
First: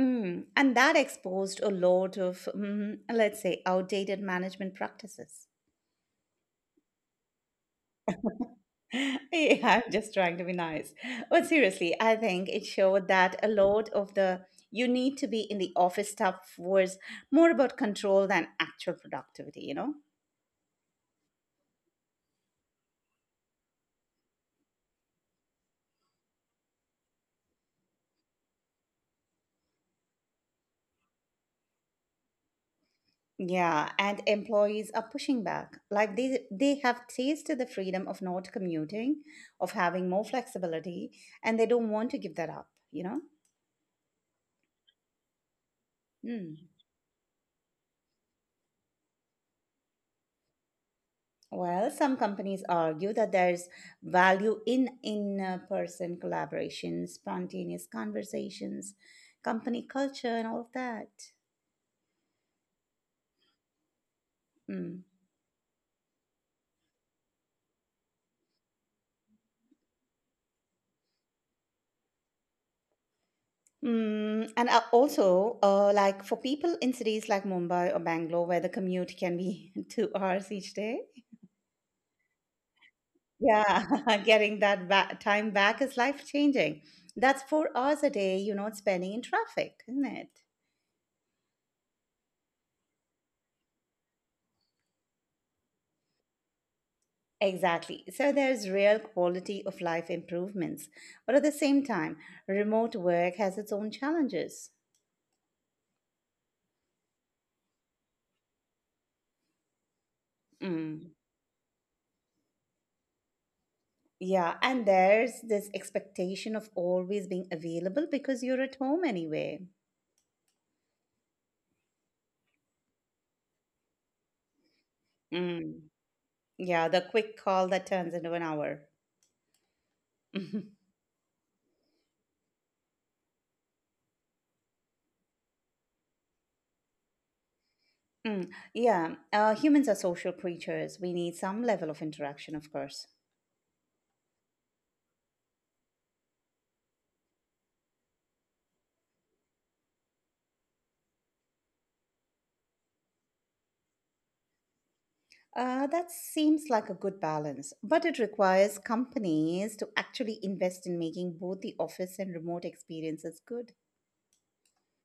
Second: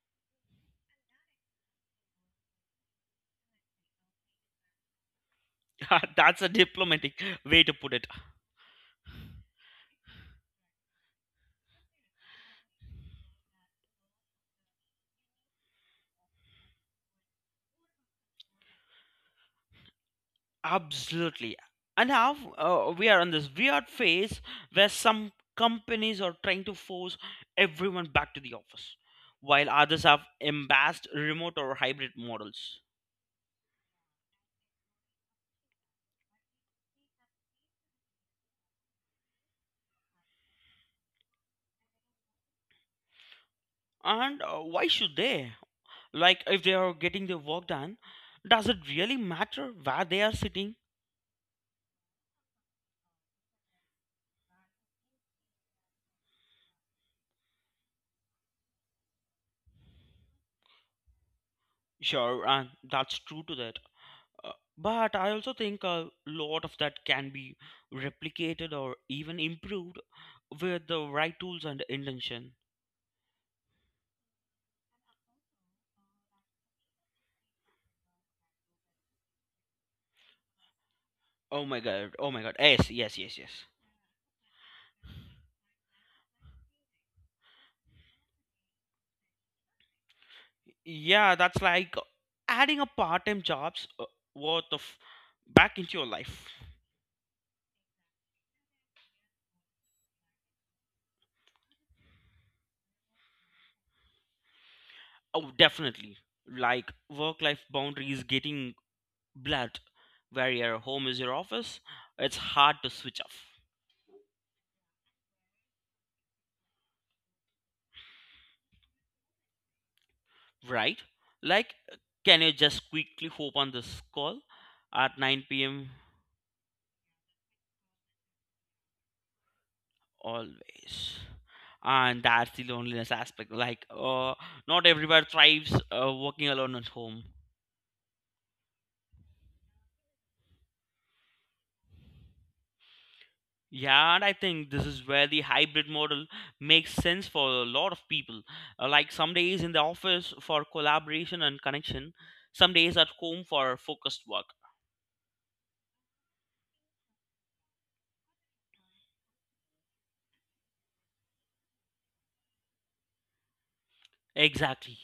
A: Mm, and that exposed a lot of, mm, let's say, outdated management practices.
B: That's a diplomatic way to put it.
A: Yeah, I'm just trying to be nice. But seriously, I think it showed that a lot of the you need to be in the office stuff was more about control than actual productivity, you know?
B: Absolutely. And now uh, we are on this weird phase where some companies are trying to force everyone back to the office, while others have embraced remote or hybrid models.
A: Yeah, and employees are pushing back. Like, they they have tasted the freedom of not commuting, of having more flexibility, and they don't want to give that up, you know?
B: And uh, why should they? Like,
A: Hmm.
B: if they are getting their work done, does it really matter where they are sitting?
A: Well, some companies argue that there's value in in person collaboration, spontaneous conversations, company culture, and all of that.
B: Sure, and that's true to that. Uh,
A: Mm.
B: but I also think a lot of that can be replicated or even improved with the right tools and intention.
A: Mm, and uh, also, uh, like for people in cities like Mumbai or Bangalore, where the commute can be two hours each day,
B: Oh my god. Oh my god. Yes, yes, yes, yes.
A: yeah, getting that ba- time back is life changing. That's four hours a day, you know, spending in traffic, isn't it?
B: Yeah, that's like adding a part-time job's uh, worth of back into your life.
A: Exactly. So there's real quality of life improvements. But at the same time, remote work has its own challenges.
B: Oh, definitely. Like work-life boundaries getting blurred, where your home
A: Mm.
B: is your office, it's hard to switch off,
A: Yeah, and there's this expectation of always being available because you're at home anyway.
B: right? Like can you just quickly hop on this call at 9
A: Mm.
B: p.m.
A: Yeah, the quick call that turns into an hour.
B: always? And that's the loneliness aspect. Like, uh, not everybody thrives uh, working alone at home.
A: Mm. Yeah, uh, humans are social creatures. We need some level of interaction, of course.
B: Yeah, and I think this is where the hybrid model makes sense for a lot of people. Uh, like some days in the office for collaboration and connection, some days at home for focused work.
A: Uh, that seems like a good balance, but it requires companies to actually invest in making both the office and remote experiences good.
B: Exactly.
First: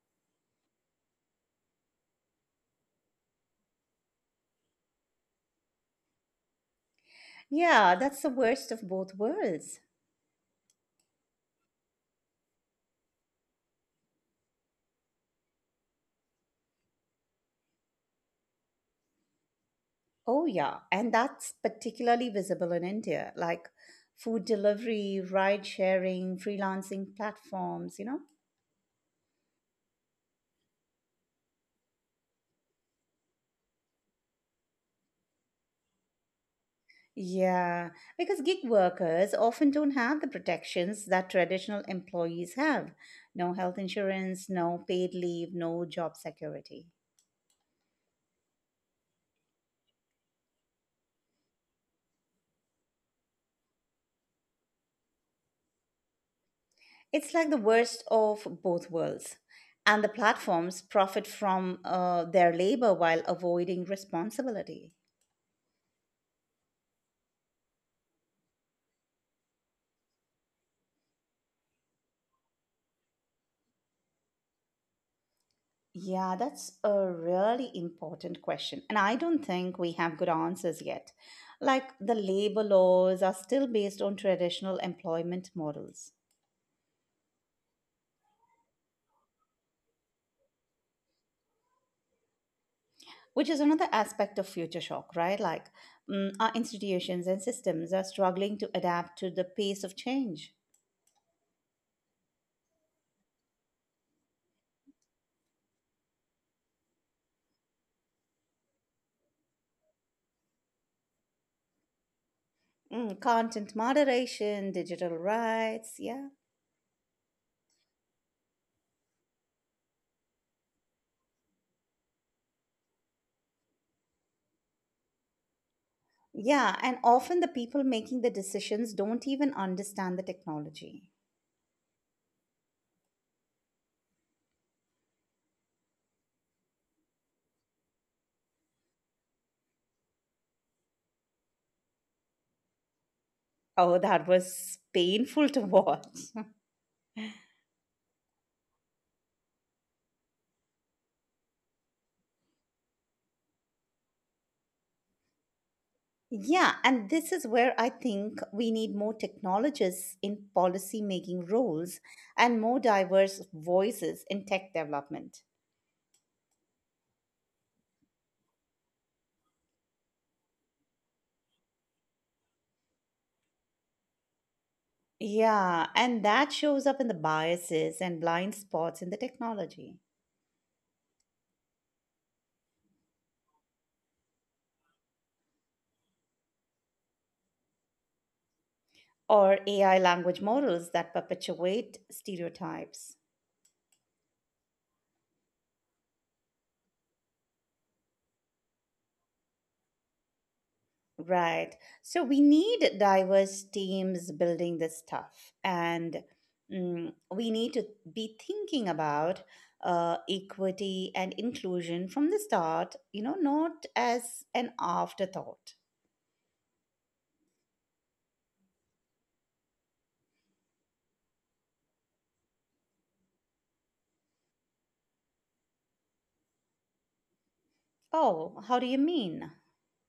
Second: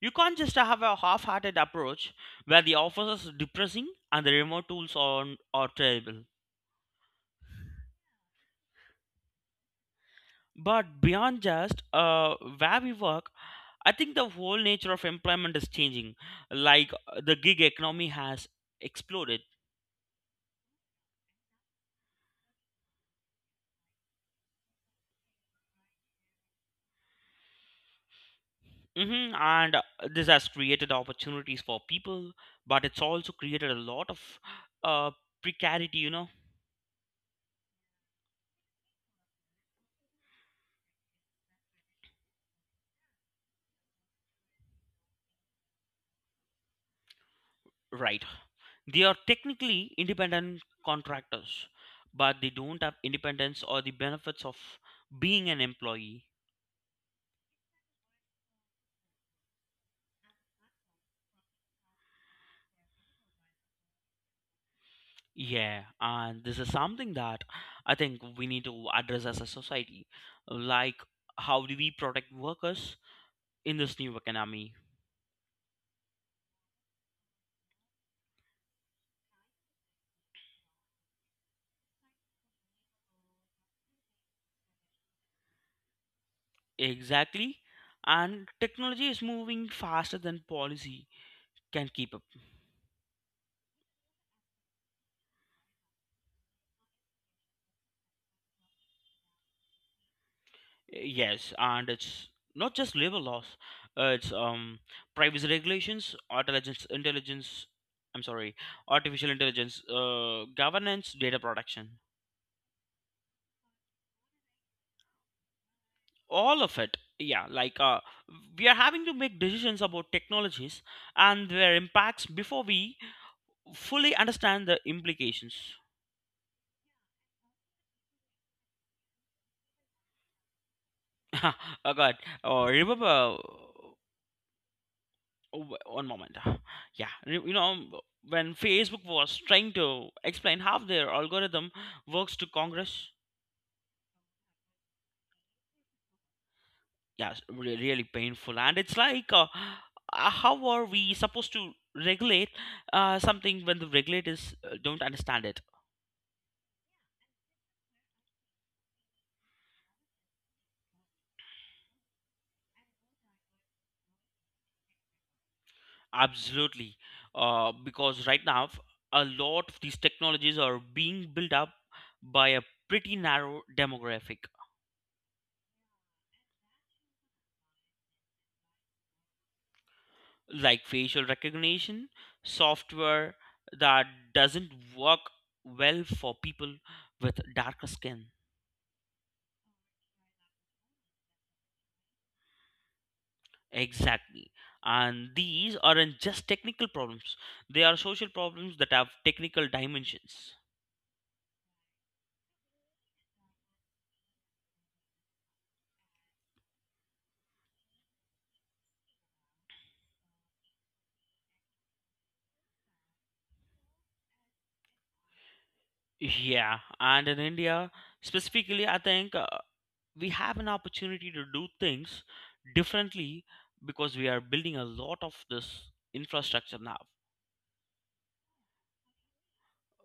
B: You can't just have a half hearted approach where the office is depressing and the remote tools are, are terrible.
A: Yeah, that's the worst of both worlds.
B: But beyond just uh, where we work, I think the whole nature of employment is changing. Like uh, the gig economy has exploded.
A: Oh, yeah, and that's particularly visible in India, like food delivery, ride sharing, freelancing platforms, you know?
B: Hmm. And uh, this has created opportunities for people, but it's also created a lot of uh, precarity, you know.
A: Yeah, because gig workers often don't have the protections that traditional employees have. No health insurance, no paid leave, no job security.
B: Right. They are technically independent contractors, but they don't have independence or the benefits of being an employee.
A: It's like the worst of both worlds. And the platforms profit from uh, their labor while avoiding responsibility.
B: Yeah, and this is something that I think we need to address as a society. Like, how do we protect workers in this new economy?
A: Yeah, that's a really important question. And I don't think we have good answers yet. Like, the labor laws are still based on traditional employment models,
B: Exactly. And technology is moving faster than policy can keep up.
A: which is another aspect of future shock, right? Like, mm, our institutions and systems are struggling to adapt to the pace of change.
B: Yes, and it's not just labor laws. Uh, it's um privacy regulations, intelligence, intelligence. I'm sorry, artificial intelligence, uh, governance, data protection.
A: Mm, content moderation, digital rights, yeah.
B: All of it. Yeah, like uh, we are having to make decisions about technologies and their impacts before we fully understand the implications.
A: Yeah, and often the people making the decisions don't even understand the technology.
B: Oh God! Oh, remember. Oh, w- one moment. Yeah, you you know, um, when Facebook was trying to explain how their algorithm works to Congress,
A: Oh, that was painful to watch.
B: yeah, re- really painful. And it's like, uh, uh, how are we supposed to regulate uh, something when the regulators uh, don't understand it?
A: Yeah, and this is where I think we need more technologists in policy making roles and more diverse voices in tech development.
B: Absolutely. Uh, because right now, f- a lot of these technologies are being built up by a pretty narrow demographic,
A: Yeah, and that shows up in the biases and blind spots in the technology
B: like facial recognition software that doesn't work well for people with darker skin.
A: or A I language models that perpetuate stereotypes.
B: Exactly, and these aren't just technical problems, they are social problems that have technical dimensions.
A: Right. So we need diverse teams building this stuff, and mm, we need to be thinking about uh, equity and inclusion from the start, you know, not as an afterthought.
B: Yeah, and in India specifically, I think uh, we have an opportunity to do things differently because we are building a lot of this infrastructure now.
A: Oh, how do you mean?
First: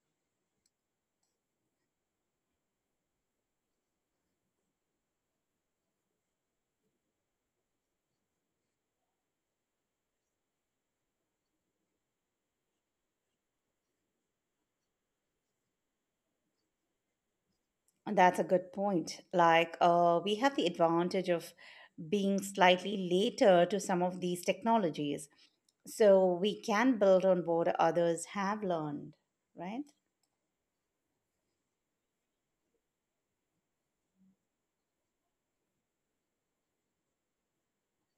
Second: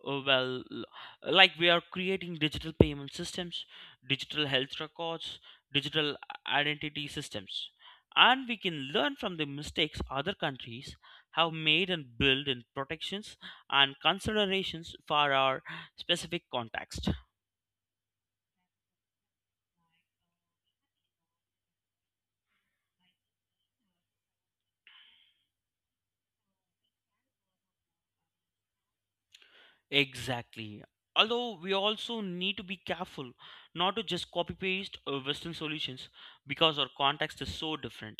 B: Uh, well, uh, like we are creating digital payment systems, digital health records, digital identity systems, and we can learn from the mistakes other countries have made and build in protections and considerations for our specific context.
A: That's a good point. Like, uh, we have the advantage of being slightly later to some of these technologies. So we can build on what others have learned, right?
B: Exactly, although we also need to be careful not to just copy paste uh, western solutions because our context is so different.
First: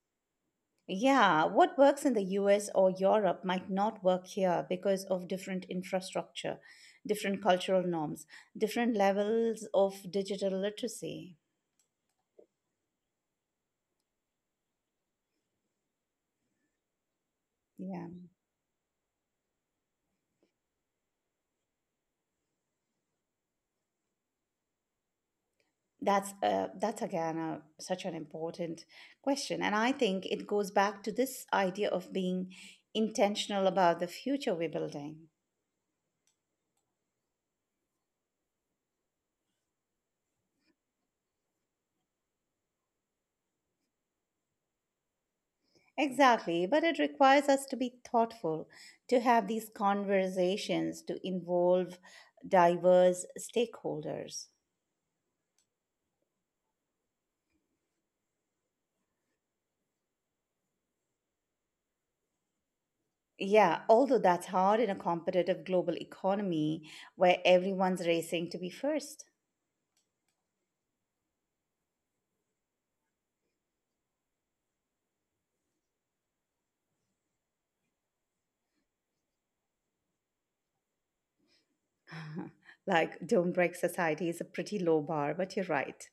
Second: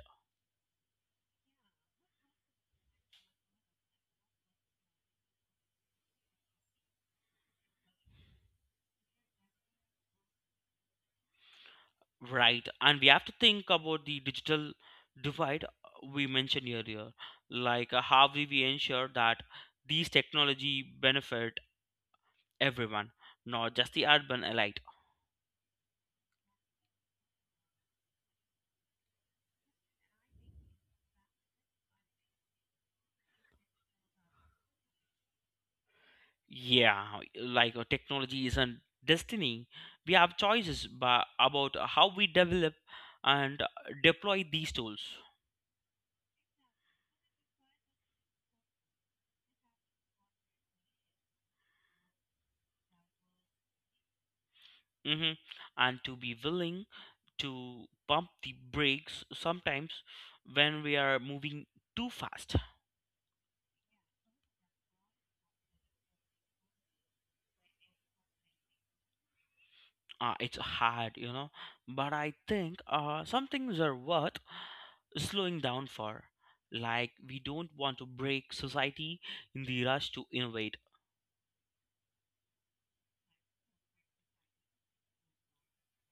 A: Yeah, what works in the U S or Europe might not work here because of different infrastructure, different cultural norms, different levels of digital literacy.
B: Right, and we have to think about the digital divide uh, we mentioned earlier, like uh,
A: Yeah,
B: how we we ensure that these technology benefit everyone, not just the urban elite.
A: that's uh, that's again a, such an important question, and I think it goes back to this idea of being intentional about the future we're building.
B: Yeah, like uh, technology isn't destiny. We have choices ba- about how we develop and uh, deploy these tools.
A: Exactly, but it requires us to be thoughtful, to have these conversations, to involve diverse stakeholders.
B: Hmm. And to be willing to pump the brakes sometimes when we are moving too fast.
A: Yeah, although that's hard in a competitive global economy where everyone's racing to be first.
B: Uh, it's hard, you know. But I think uh, some things are worth slowing down for. Like, we don't want to break society in the rush to innovate.
A: Like, don't break society is a pretty low bar, but you're right.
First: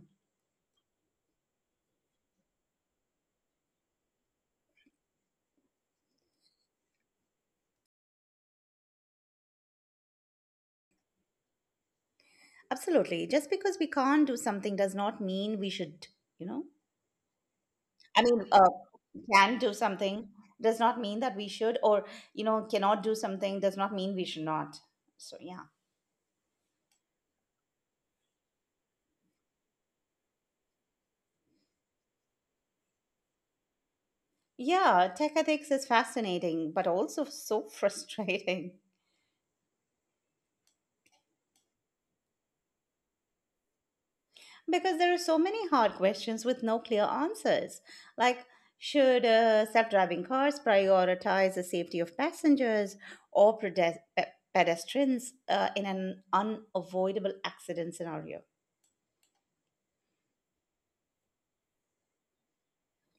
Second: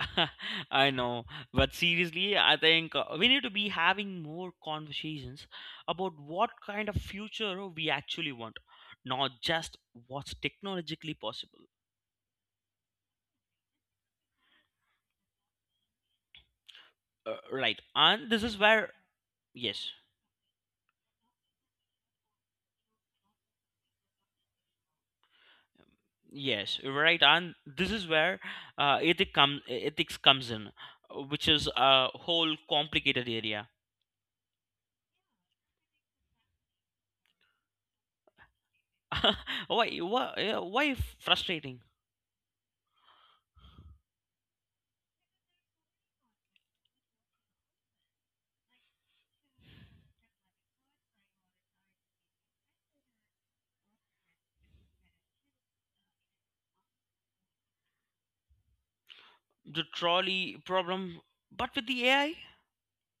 B: I know, but seriously, I think uh, we need to be having more conversations about what kind of future we actually want, not just what's technologically possible.
A: Absolutely. Just because we can't do something does not mean we should, you know?
B: Uh, right,
A: I
B: and this
A: mean,
B: is
A: uh,
B: where,
A: can do
B: yes.
A: something does not mean that we should, or you know, cannot do something does not mean we should not. So yeah,
B: Yes, right, and this is where uh, ethic come, ethics comes in, uh, which is a whole complicated area.
A: yeah, tech ethics is fascinating, but also so frustrating
B: why, why, yeah, why frustrating?
A: because there are so many hard questions with no clear answers. Like, should uh, self-driving cars prioritize the safety of passengers or pedes- pe- pedestrians uh, in an unavoidable accident scenario?
B: The trolley problem, but with the A I?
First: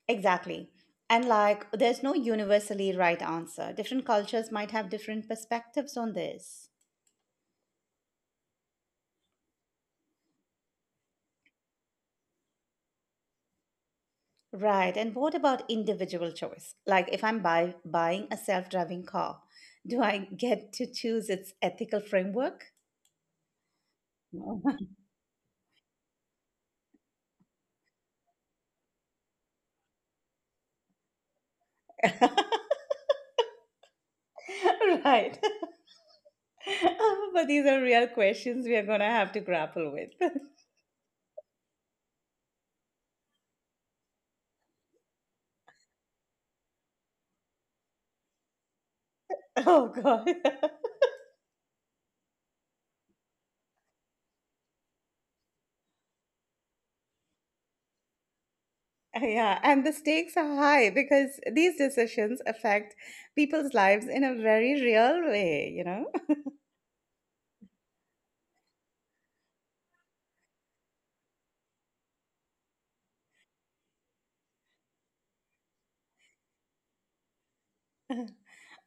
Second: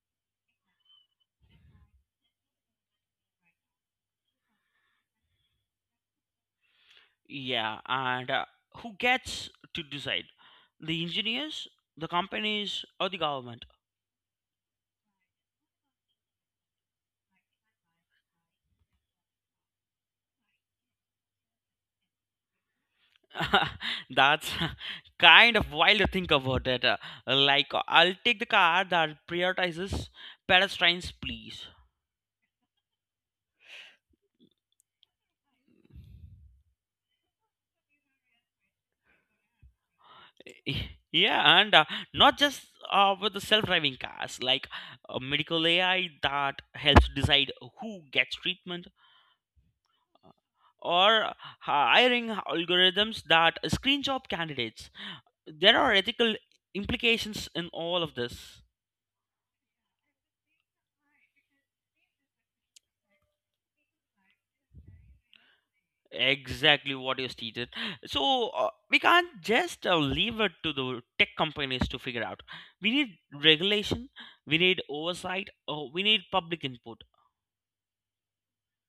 A: Exactly. And like, there's no universally right answer. Different cultures might have different perspectives on this.
B: Yeah, and uh, who gets to decide? The engineers, the companies, or the government?
A: Right. And what about individual choice? Like, if I'm buy- buying a self driving car, do I get to choose its ethical framework?
B: That's
A: No.
B: kind of wild to think about it. uh, Like, I'll take the car that prioritizes pedestrians, please.
A: Right. But these are real questions we are going to have to grapple with.
B: Yeah, and uh, not just uh, with the self-driving cars, like uh, medical A I that helps decide who gets treatment,
A: Oh, God.
B: or uh, hiring algorithms that screen job candidates. There are ethical implications in all of this.
A: Yeah. And the stakes are high because these decisions affect people's lives in a very real way, you know?
B: Exactly what you stated. So uh, we can't just uh, leave it to the tech companies to figure out. We need regulation. We need oversight. Uh, we need public input.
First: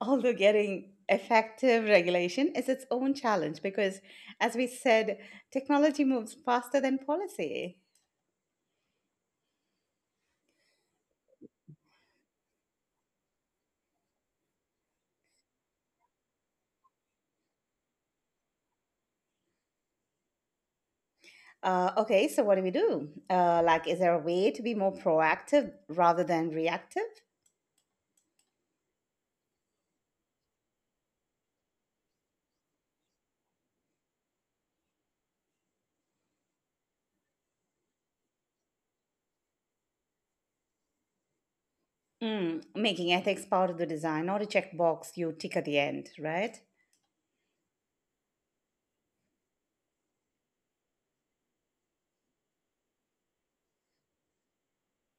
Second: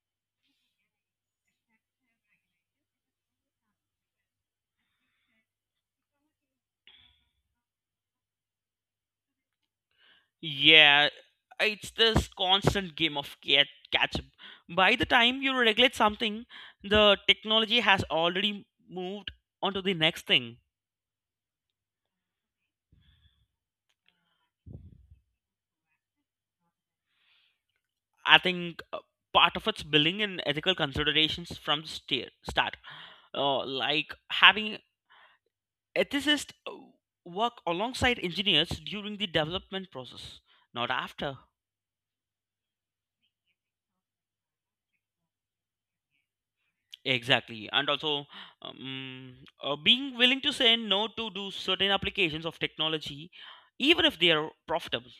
A: Although getting effective regulation is its own challenge because, as we said, technology moves faster than policy.
B: Yeah, it's this constant game of cat catch up. By the time you regulate something, the technology has already moved on to the next thing.
A: Uh, okay, so what do we do? Uh, like, is there a way to be more proactive rather than reactive?
B: I think uh, part of it's billing and ethical considerations from the sta- start. Uh, like having ethicists uh, work alongside engineers during the development process, not after.
A: Mm, making ethics part of the design, not a checkbox you tick at the end, right?
B: Exactly, and also um, uh, being willing to say no to do certain applications of technology, even if they are profitable.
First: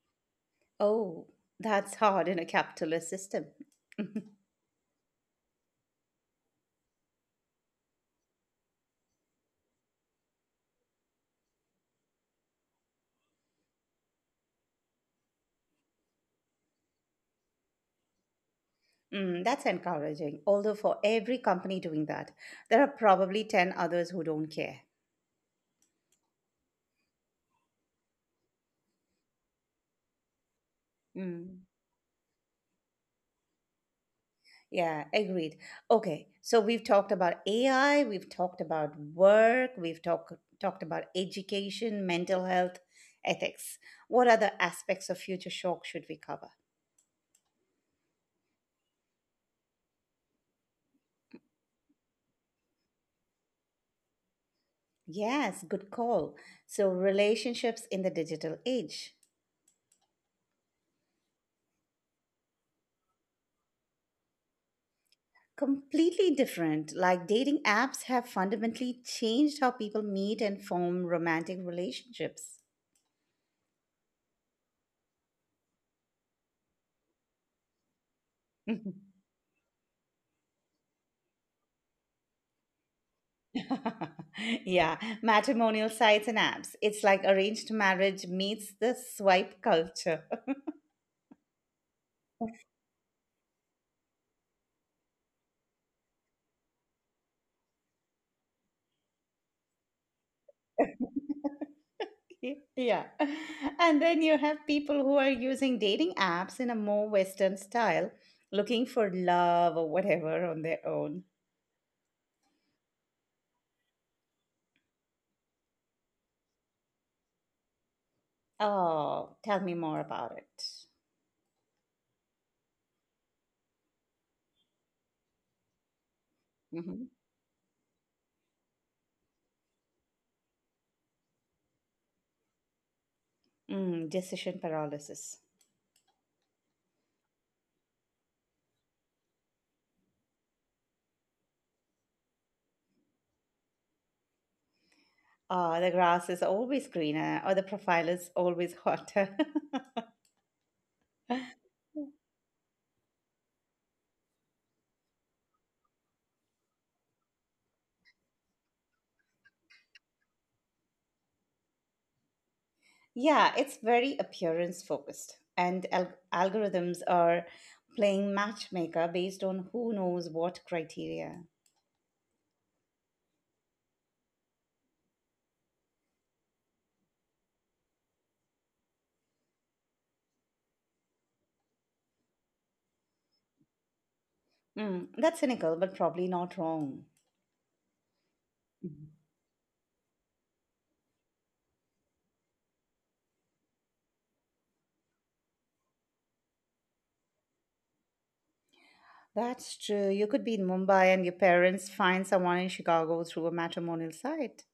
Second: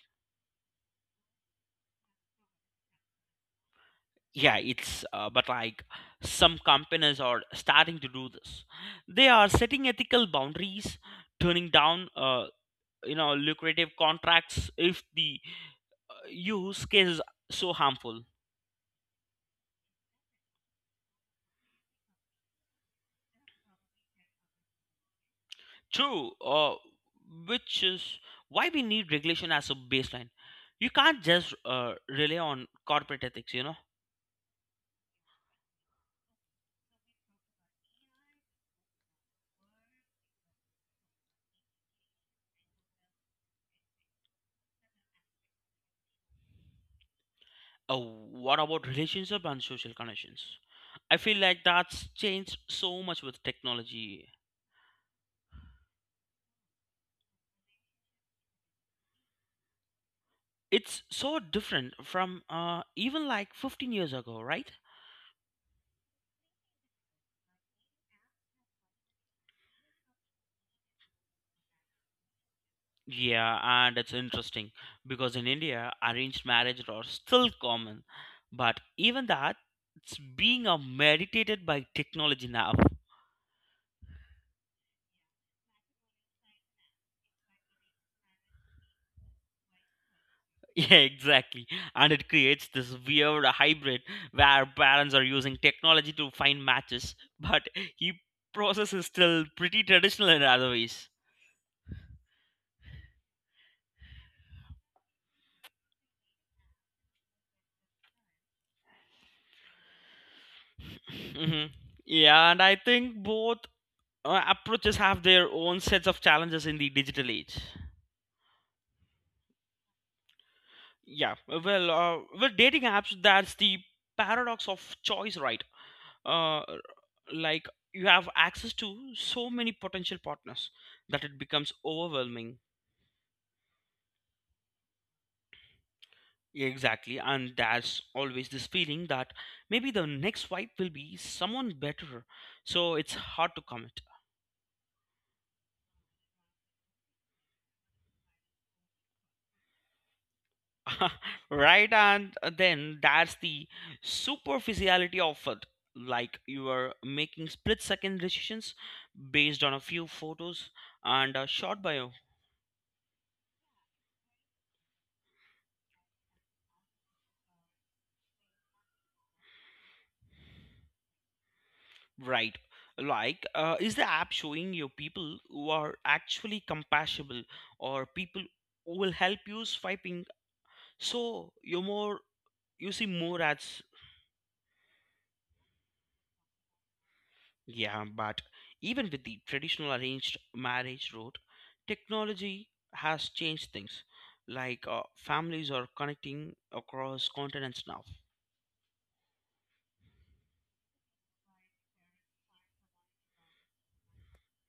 A: Oh, that's hard in a capitalist system.
B: Yeah, it's uh, but like some companies are starting to do this. They are setting ethical boundaries, turning down uh, you know lucrative contracts if the uh, use case is so harmful.
A: Mm, that's encouraging. Although, for every company doing that, there are probably ten others who don't care.
B: True, uh, which is why we need regulation as a baseline. You can't just
A: Mm,
B: uh, rely on corporate ethics, you know.
A: yeah, agreed. Okay, so we've talked about A I, we've talked about work, we've talk, talked about education, mental health, ethics. What other aspects of future shock should we cover?
B: Uh, what about relationship and social connections? I feel like that's changed so much with technology.
A: Yes, good call. So, relationships in the digital age.
B: It's so different from uh, even like fifteen years ago, right?
A: Completely different. Like, dating apps have fundamentally changed how people meet and form romantic relationships.
B: Yeah, and it's interesting because in India, arranged marriage are still common, but even that, it's being uh, meditated by technology now.
A: Yeah, matrimonial sites and apps. It's like arranged marriage meets the swipe culture.
B: Yeah, exactly. And it creates this weird hybrid where parents are using technology to find matches, but he process is still pretty traditional in other ways.
A: Yeah. And then you have people who are using dating apps in a more Western style, looking for love or whatever on their own.
B: Hmm. Yeah, and I think both uh, approaches have their own sets of challenges in the digital age.
A: Oh, tell me more about it.
B: Yeah, well, uh, with dating apps, that's the paradox of choice, right? Uh,
A: Hmm.
B: like you have access to so many potential partners that it becomes overwhelming.
A: Mm, decision paralysis.
B: Exactly, and there's always this feeling that maybe the next wipe will be someone better, so it's hard to commit.
A: Oh, the grass is always greener, or the profile is always hotter.
B: right, and then that's the superficiality of it. Like you are making split second decisions based on a few photos and a short bio.
A: Yeah, it's very appearance focused, and al- algorithms are playing matchmaker based on who knows what criteria.
B: Right, like uh, is the app showing you people who are actually compatible or people who will help you swiping? So you more you see more ads.
A: Mm, that's cynical, but probably not wrong.
B: Yeah, but
A: Mhm.
B: even with the traditional arranged marriage route, technology has changed things. Like uh, families are connecting across continents now.
A: That's true. You could be in Mumbai and your parents find someone in Chicago through a matrimonial site.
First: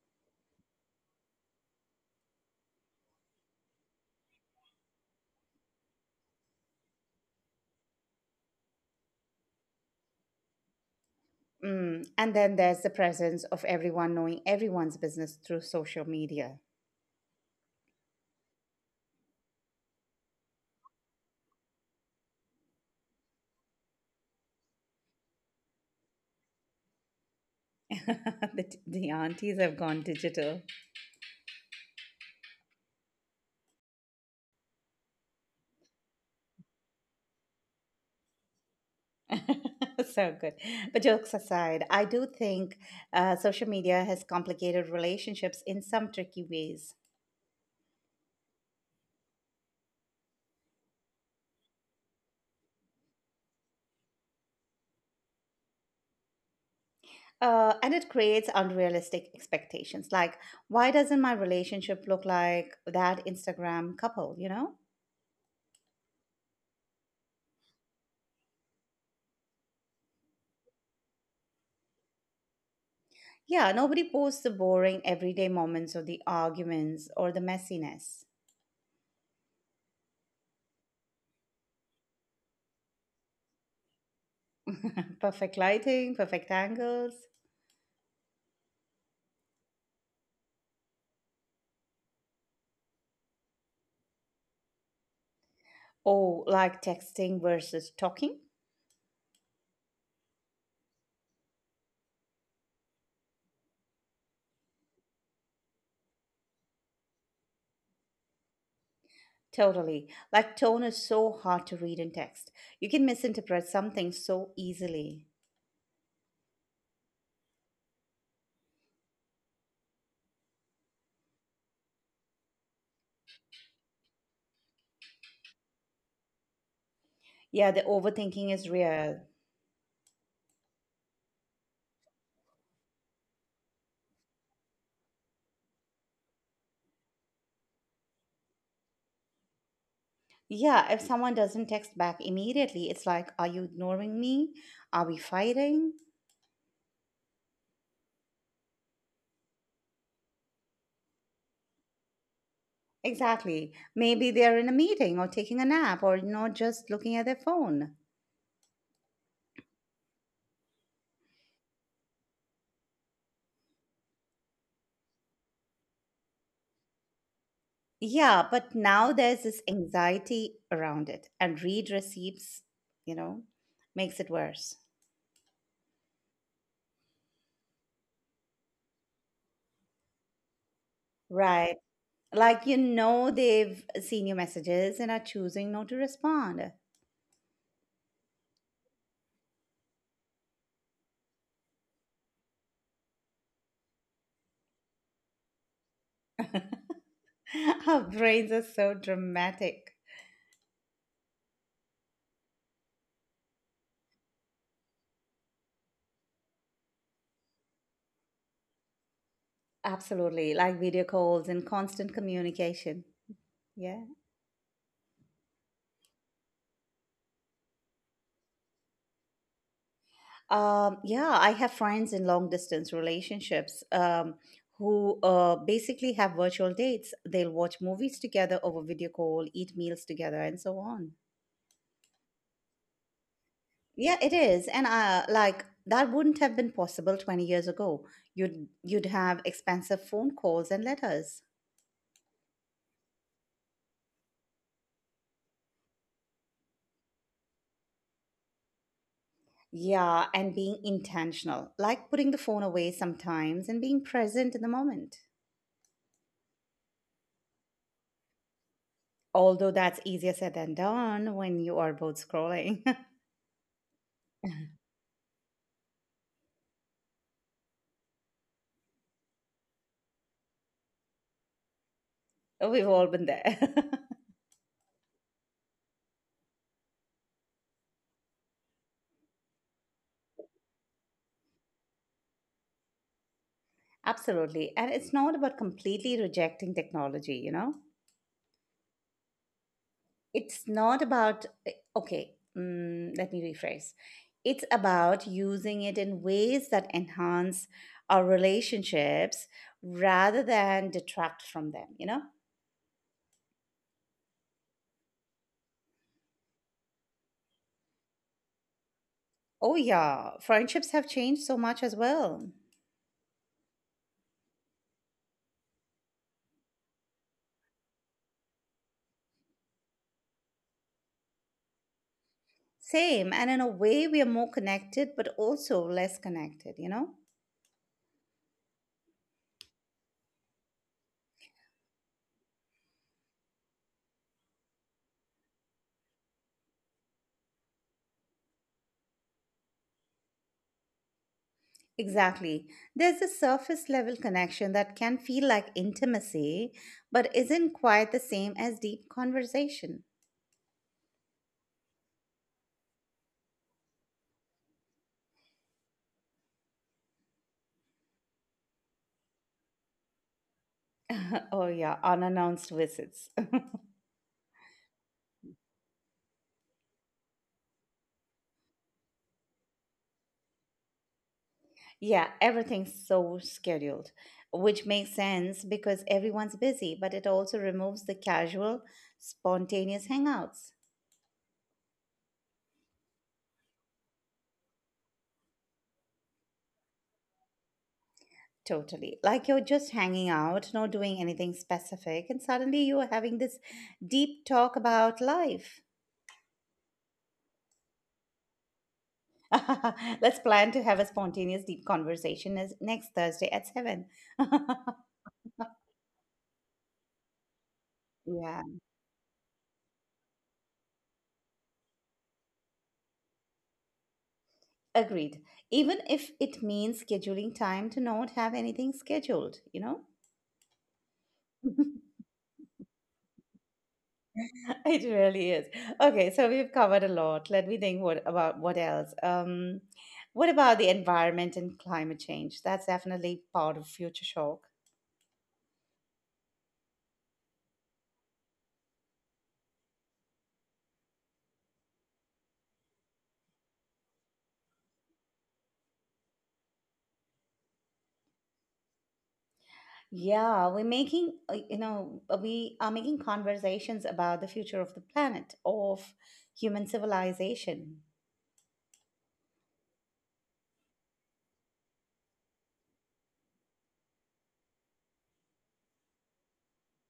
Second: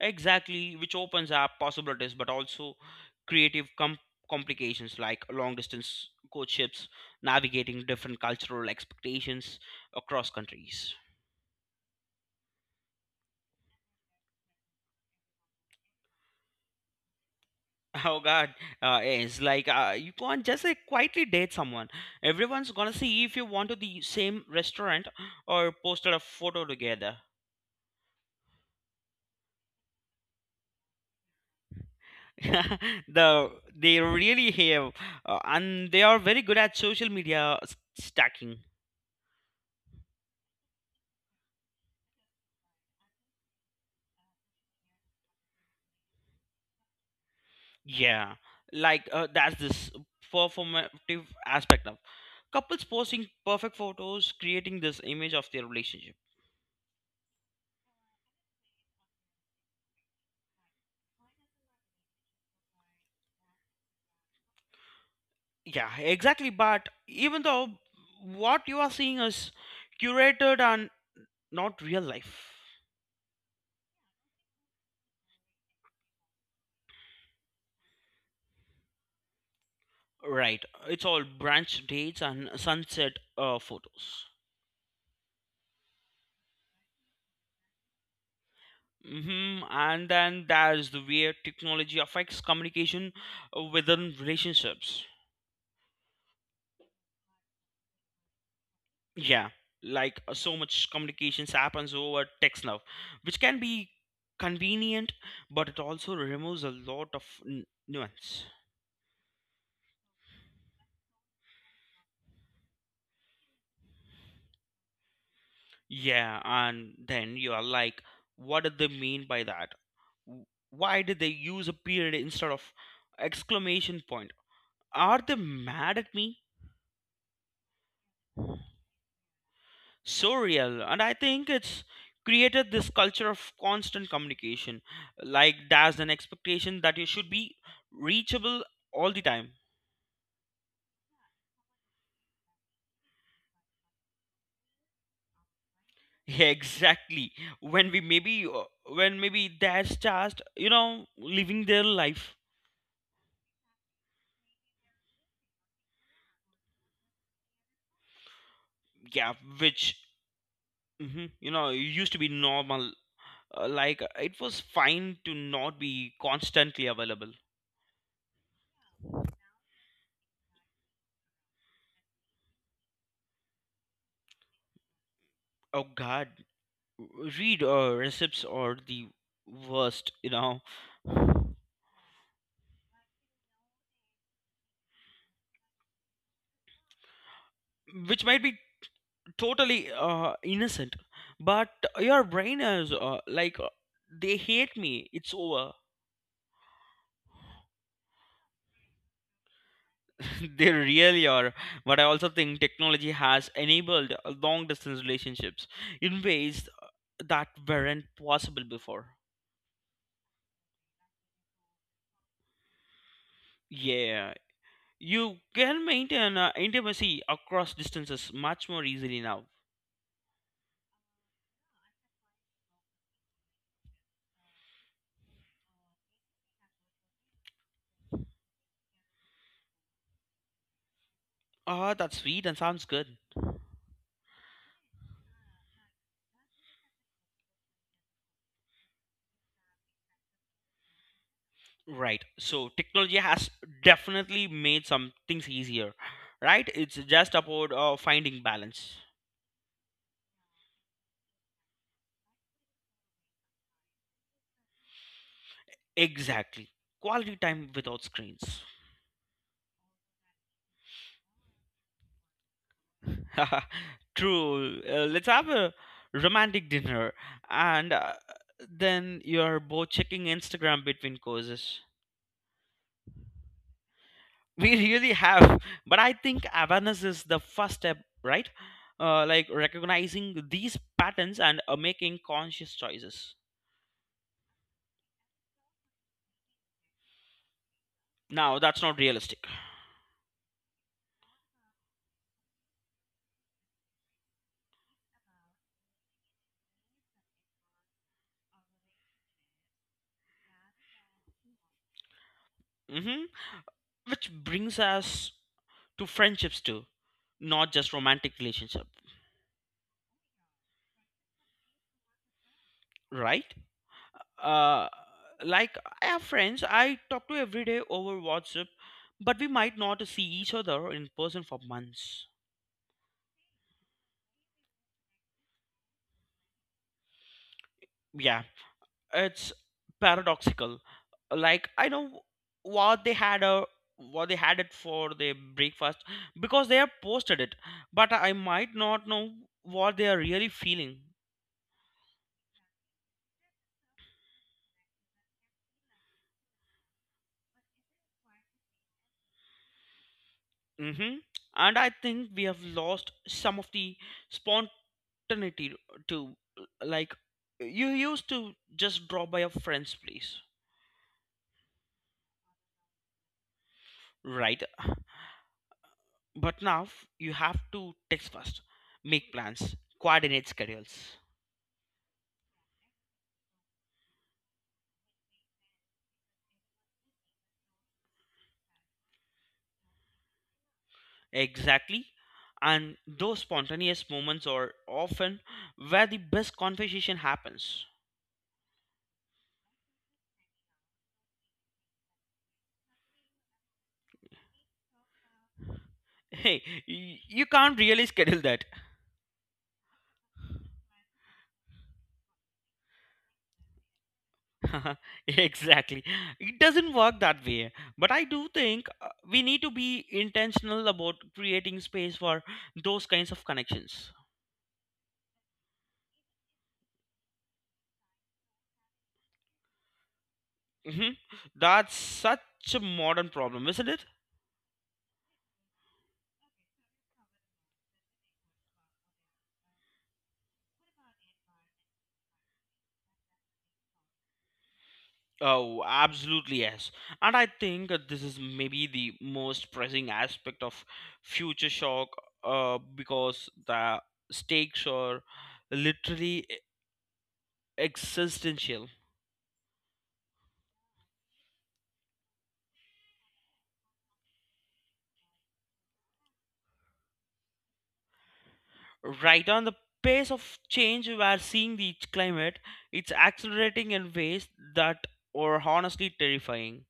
B: Exactly, which opens up possibilities, but also creative com- complications like long distance courtships, navigating different cultural expectations across countries.
A: Mm. And then there's the presence of everyone knowing everyone's business through social media.
B: Oh God, uh, it's like uh, you can't just like quietly date someone. Everyone's gonna see if you want to the same restaurant or posted a photo together.
A: The, t- the aunties have gone digital.
B: the they really have, uh, and they are very good at social media s- stacking.
A: So good. But jokes aside, I do think uh, social media has complicated relationships in some tricky ways.
B: Yeah, like uh, that's this performative aspect of couples posting perfect photos, creating this image of their relationship.
A: Uh, and it creates unrealistic expectations. Like, why doesn't my relationship look like that Instagram couple, you know?
B: Yeah, exactly. But even though what you are seeing is curated and not real life.
A: Yeah, nobody posts the boring everyday moments or the arguments or the messiness.
B: Right. It's all branch dates and sunset uh, photos.
A: Perfect lighting, perfect angles.
B: Mm-hmm. And then there's the way technology affects communication uh, within relationships.
A: Oh, like texting versus talking.
B: Yeah, like uh, so much communications happens over text now, which can be convenient, but it also removes a lot of n- nuance.
A: Totally. Like tone is so hard to read in text. You can misinterpret something so easily.
B: Yeah, and then you are like, what did they mean by that? W- Why did they use a period instead of exclamation point? Are they mad at me?
A: Yeah, the overthinking is real.
B: So real. And I think it's created this culture of constant communication. Like there's an expectation that you should be reachable all the time.
A: Yeah, if someone doesn't text back immediately, it's like, are you ignoring me? Are we fighting?
B: Yeah, exactly. When we maybe, uh, when maybe that's just, you know, living their life.
A: Exactly. Maybe they're in a meeting or taking a nap or not just looking at their phone.
B: Yeah, which, hmm, you know, used to be normal. Uh, like it was fine to not be constantly available.
A: Yeah, but now there's this anxiety around it, and read receipts, you know, makes it worse.
B: Oh God, read uh, recipes are the worst you know
A: Right. like you know they've seen your messages and are choosing not to respond.
B: Which might be totally uh, innocent but your brain is uh, like uh, they hate me, it's over.
A: Our brains are so dramatic.
B: they really are, but I also think technology has enabled uh, long distance relationships in ways that weren't possible before.
A: Absolutely, like video calls and constant communication. Yeah.
B: Yeah, you can maintain uh, intimacy across distances much more easily now.
A: Um, yeah, I have friends in long distance relationships um, who uh, basically have virtual dates. They'll watch movies together over video call, eat meals together, and so on.
B: Ah, that's sweet and sounds good.
A: Yeah, it is. And uh, like that wouldn't have been possible twenty years ago. You'd you'd have expensive phone calls and letters.
B: Right. So technology has definitely made some things easier, right? It's just about uh, finding balance.
A: Yeah, and being intentional, like putting the phone away sometimes and being present in the moment.
B: Exactly. Quality time without screens.
A: Although that's easier said than done when you are both scrolling.
B: True. Uh, let's have a romantic dinner and uh, then you're both checking Instagram between courses.
A: We've all been there.
B: We really have, but I think awareness is the first step, right? Uh, like recognizing these patterns and uh, making conscious choices.
A: Absolutely. And it's not about completely rejecting technology, you know?
B: Now, that's not realistic.
A: It's not about, eh, okay, mm, let me rephrase. It's about using it in ways that enhance our relationships rather than detract from them, you know?
B: Hmm. Which brings us to friendships too, not just romantic relationship,
A: Oh, yeah, friendships have changed so much as well.
B: right? Uh, like I have friends I talk to every day over WhatsApp, but we might not see each other in person for months.
A: Same, and in a way, we are more connected, but also less connected, you know?
B: Yeah, it's paradoxical. Like I know what they had a what they had it for their breakfast because they have posted it, but I might not know what they are really feeling.
A: Exactly. There's a surface level connection that can feel like intimacy, but isn't quite the same as deep conversation.
B: Mm-hmm. And I think we have lost some of the spontaneity too. Like, you used to just drop by your friend's place,
A: Oh, yeah, unannounced visits.
B: right? But now you have to text first, make plans, coordinate schedules.
A: Yeah, everything's so scheduled, which makes sense because everyone's busy, but it also removes the casual, spontaneous hangouts.
B: Exactly. And those spontaneous moments are often where the best conversation happens.
A: Totally. Like you're just hanging out, not doing anything specific, and suddenly you're having this deep talk about life.
B: Hey, y- you can't really schedule that.
A: Let's plan to have a spontaneous deep conversation as- next Thursday at seven.
B: exactly. It doesn't work that way. But I do
A: Yeah,
B: think uh, we need to be intentional about creating space for those kinds of connections.
A: agreed. Even if it means scheduling time to not have anything scheduled, you know?
B: Hmm. That's such a modern problem, isn't it?
A: It really is. Okay, so we've covered a lot. Let me think what about what else? Um, what about the environment and climate change? That's definitely part of future shock.
B: Oh, absolutely, yes. And I think that this is maybe the most pressing aspect of Future Shock uh, because the stakes are literally e-, existential.
A: Yeah, we're making, uh, you know, uh, we are making conversations about the future of the planet, of human civilization.
B: Right on the pace of change we are seeing the climate, it's accelerating in ways that are honestly terrifying.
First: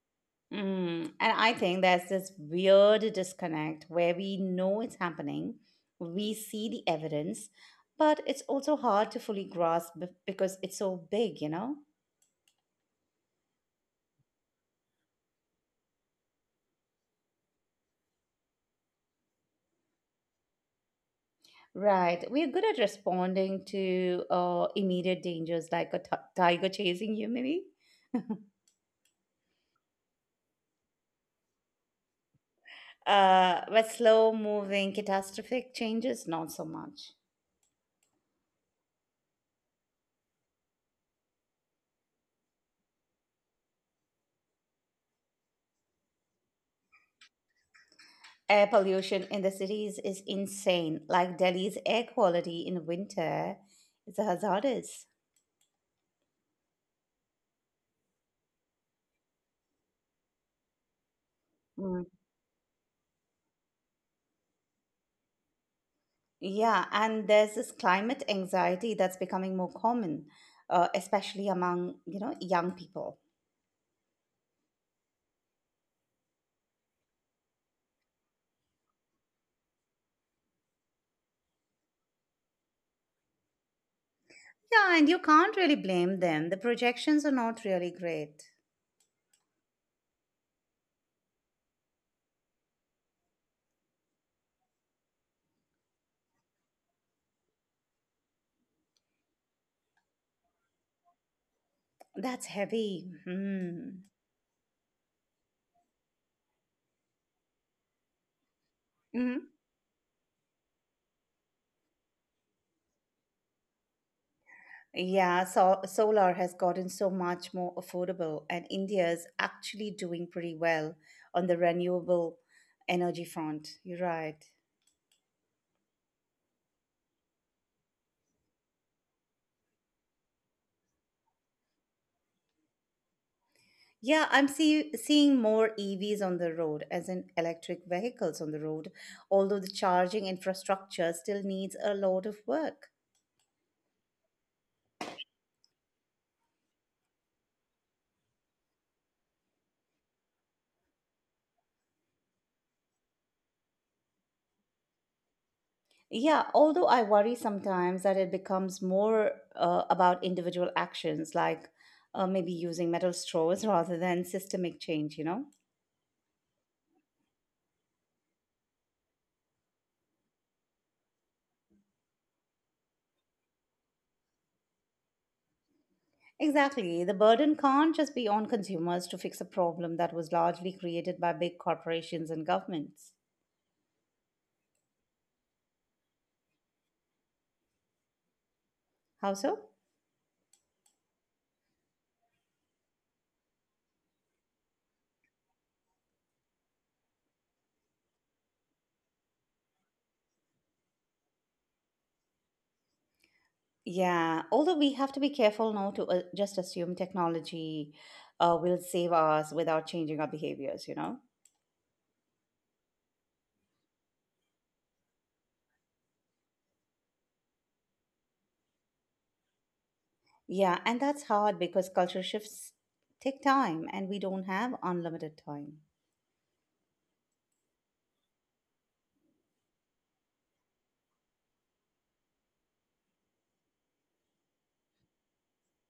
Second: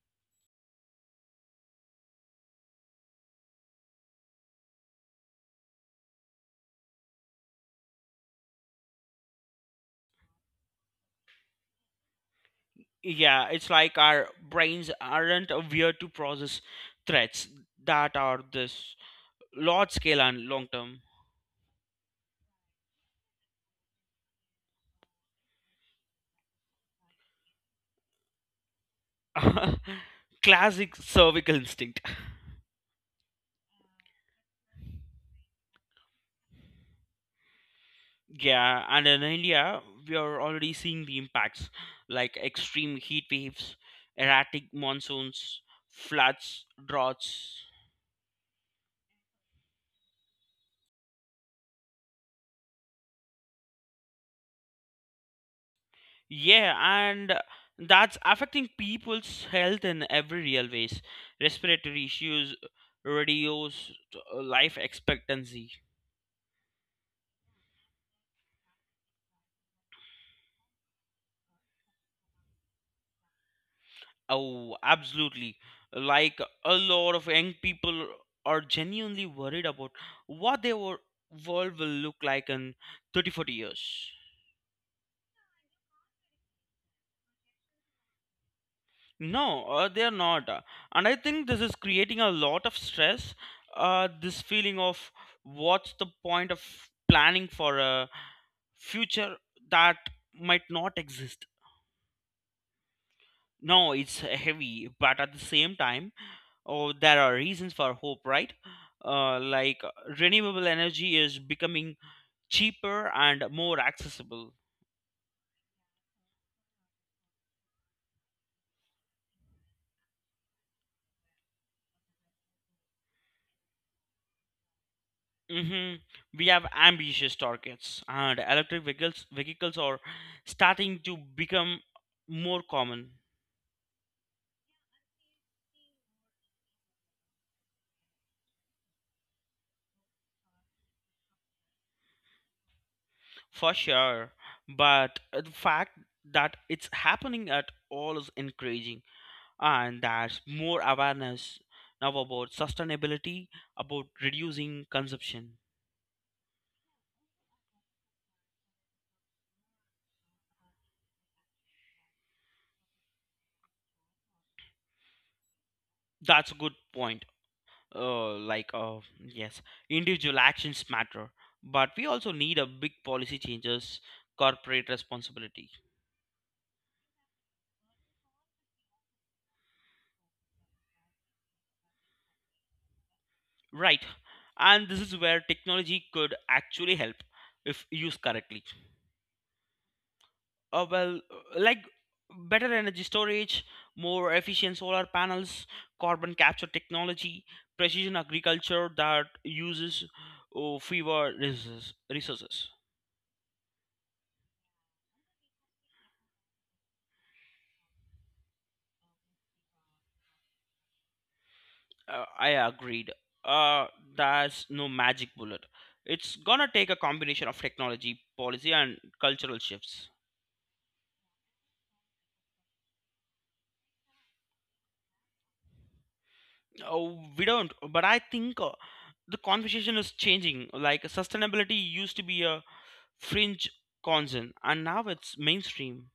A: Mm. And I think there's this weird disconnect where we know it's happening, we see the evidence, but it's also hard to fully grasp be- because it's so big, you know?
B: Yeah, it's like our brains aren't aware to process threats that are this large scale and long term.
A: Right. We're good at responding to uh, immediate dangers like a t- tiger chasing you, maybe.
B: Classic cervical instinct.
A: Uh, but slow moving catastrophic changes, not so much.
B: Yeah, and in India, we are already seeing the impacts like extreme heat waves, erratic monsoons, floods, droughts.
A: Air pollution in the cities is insane. Like Delhi's air quality in winter is hazardous.
B: Yeah, and that's affecting people's health in every real ways. Respiratory
A: Mm.
B: issues, reduce life expectancy.
A: Yeah, and there's this climate anxiety that's becoming more common, uh, especially among, you know, young people.
B: Oh, absolutely. Like a lot of young people are genuinely worried about what their wor- world will look like in thirty, forty years.
A: Yeah, and you can't really blame them. The projections are not really great.
B: No, uh, they are not. Uh, And I think this is creating a lot of stress. Uh, this feeling of what's the point of planning for a future that might not exist.
A: That's heavy.
B: No, it's heavy, but at the same time, oh, there are reasons for hope, right? Uh,
A: Mm.
B: like uh, renewable energy is becoming cheaper and more accessible.
A: Yeah, so solar has gotten so much more affordable, and India is actually doing pretty well on the renewable energy front. You're right.
B: Hmm. We have ambitious targets, and electric vehicles vehicles are starting to become more common.
A: Yeah, I'm see, seeing more E Vs on the road, as in electric vehicles on the road, although the charging infrastructure still needs a lot of work.
B: For sure. But uh, the fact that it's happening at all is encouraging, and there's more awareness now about sustainability, about reducing consumption.
A: Yeah, although I worry sometimes that it becomes more uh, about individual actions, like uh, maybe using metal straws rather than systemic change, you know?
B: That's a good point. Uh, like, uh, yes, individual actions matter, but we also need a big policy changes, corporate responsibility.
A: Exactly. The burden can't just be on consumers to fix a problem that was largely created by big corporations and governments.
B: Right. And this is where technology could actually help if used correctly.
A: How so?
B: Uh, well, uh, like better energy storage, more efficient solar panels, carbon capture technology, precision agriculture that uses uh, fewer resources. resources.
A: Yeah, although we have to be careful not to uh, just assume technology uh, will save us without changing our behaviors, you know?
B: Uh, I agreed. Uh, that's no magic bullet. It's gonna take a combination of technology, policy, and cultural shifts.
A: Yeah, and that's hard because culture shifts take time and we don't have unlimited time.
B: Oh, we don't. But I think uh, the conversation is changing. Like sustainability used to be a fringe concern, and now it's mainstream.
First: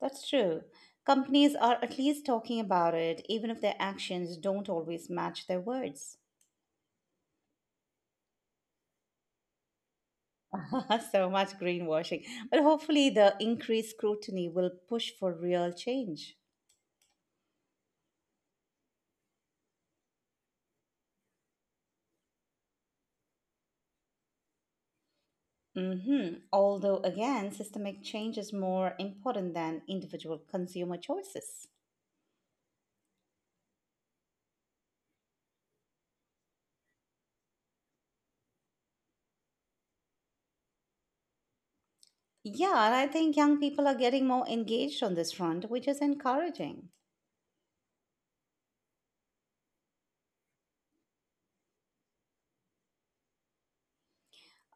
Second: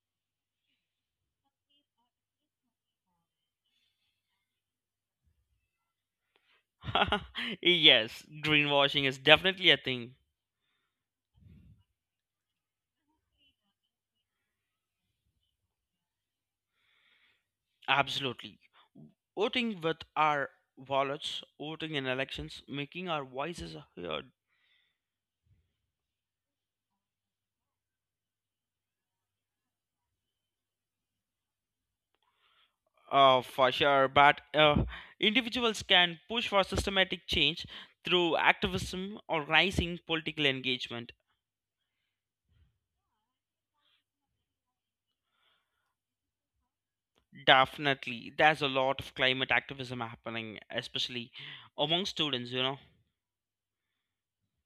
A: That's true. Companies are at least talking about it, even if their actions don't always match their words.
B: yes, greenwashing is definitely a thing.
A: So much greenwashing. But hopefully, the increased scrutiny will push for real change.
B: Absolutely. Voting with our wallets, voting in elections, making our voices heard.
A: Hmm. Although, again, systemic change is more important than individual consumer choices.
B: Uh, for sure, but uh, individuals can push for systematic change through activism or rising political engagement.
A: Yeah, and I think young people are getting more engaged on this front, which is encouraging.
B: Definitely, there's a lot of climate activism happening, especially among students. You know,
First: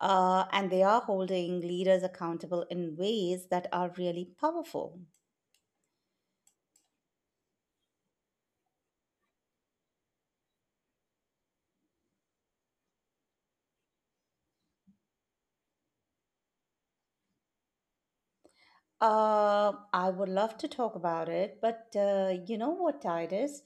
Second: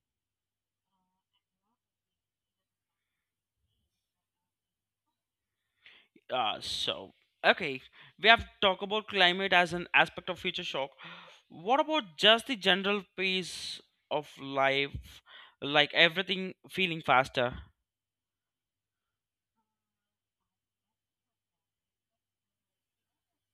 A: Uh, and they are holding leaders accountable in ways that are really powerful.
B: uh, So okay, we have talked about climate as an aspect of future shock. What about just the general pace of life, like everything feeling faster?
A: Uh, I would love to talk about it, but uh, you know what, Titus?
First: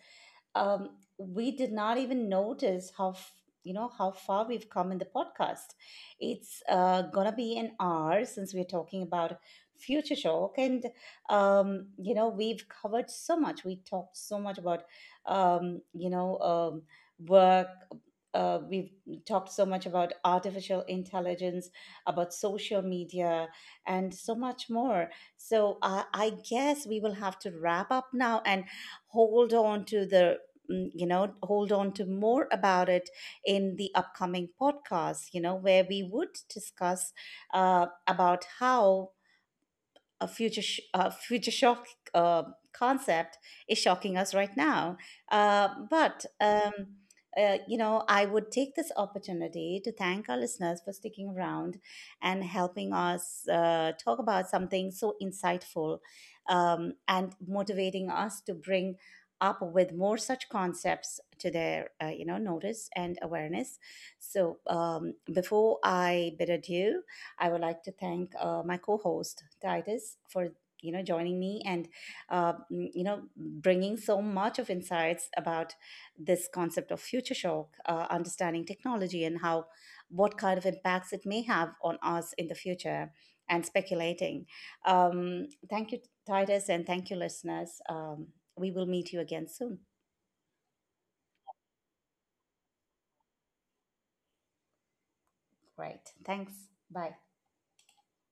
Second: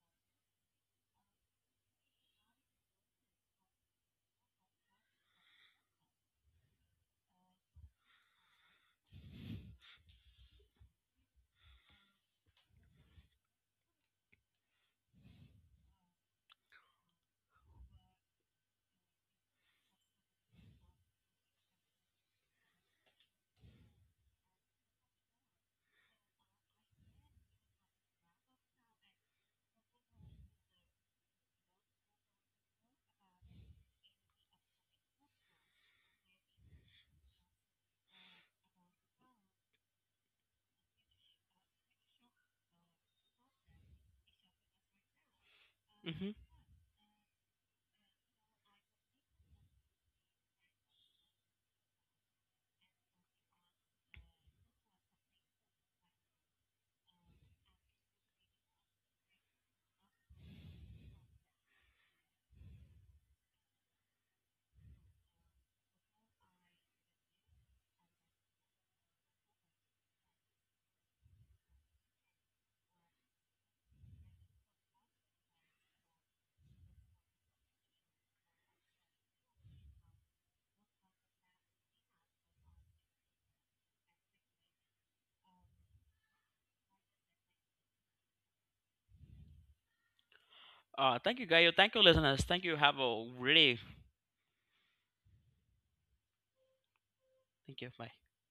A: Um, we did not even notice how f- you know how far we've come in the podcast. It's uh, gonna be an hour since we're talking about Future Shock, and um, you know we've covered so much. We talked so much about um, you know um, work. Uh, we've talked so much about artificial intelligence, about social media, and so much more. So uh, I guess we will have to wrap up now and hold on to the, mm, you know, hold on to more about it in the upcoming podcast, you know, where we would discuss uh, about how a future sh- uh, future shock uh, concept is shocking us right now. Uh,
B: Mm-hmm.
A: but um, uh, you know, I would take this opportunity to thank our listeners for sticking around and helping us uh, talk about something so insightful um, and motivating us to bring up with more such concepts to their uh, you know notice and awareness. So um, before I bid adieu. I would like to thank uh, my co-host Titus for you know joining me and uh, mm, you know bringing so much of insights about this concept of future shock, uh, understanding technology and how what kind of impacts it may have on us in the future, and speculating. Um, thank you, Titus, and thank you, listeners. Um, we will meet you again soon.
B: Uh, thank you, Gaio. Thank you, listeners. Thank you. Have a great day.
A: Great. Thanks. Bye.
B: Thank you. Bye.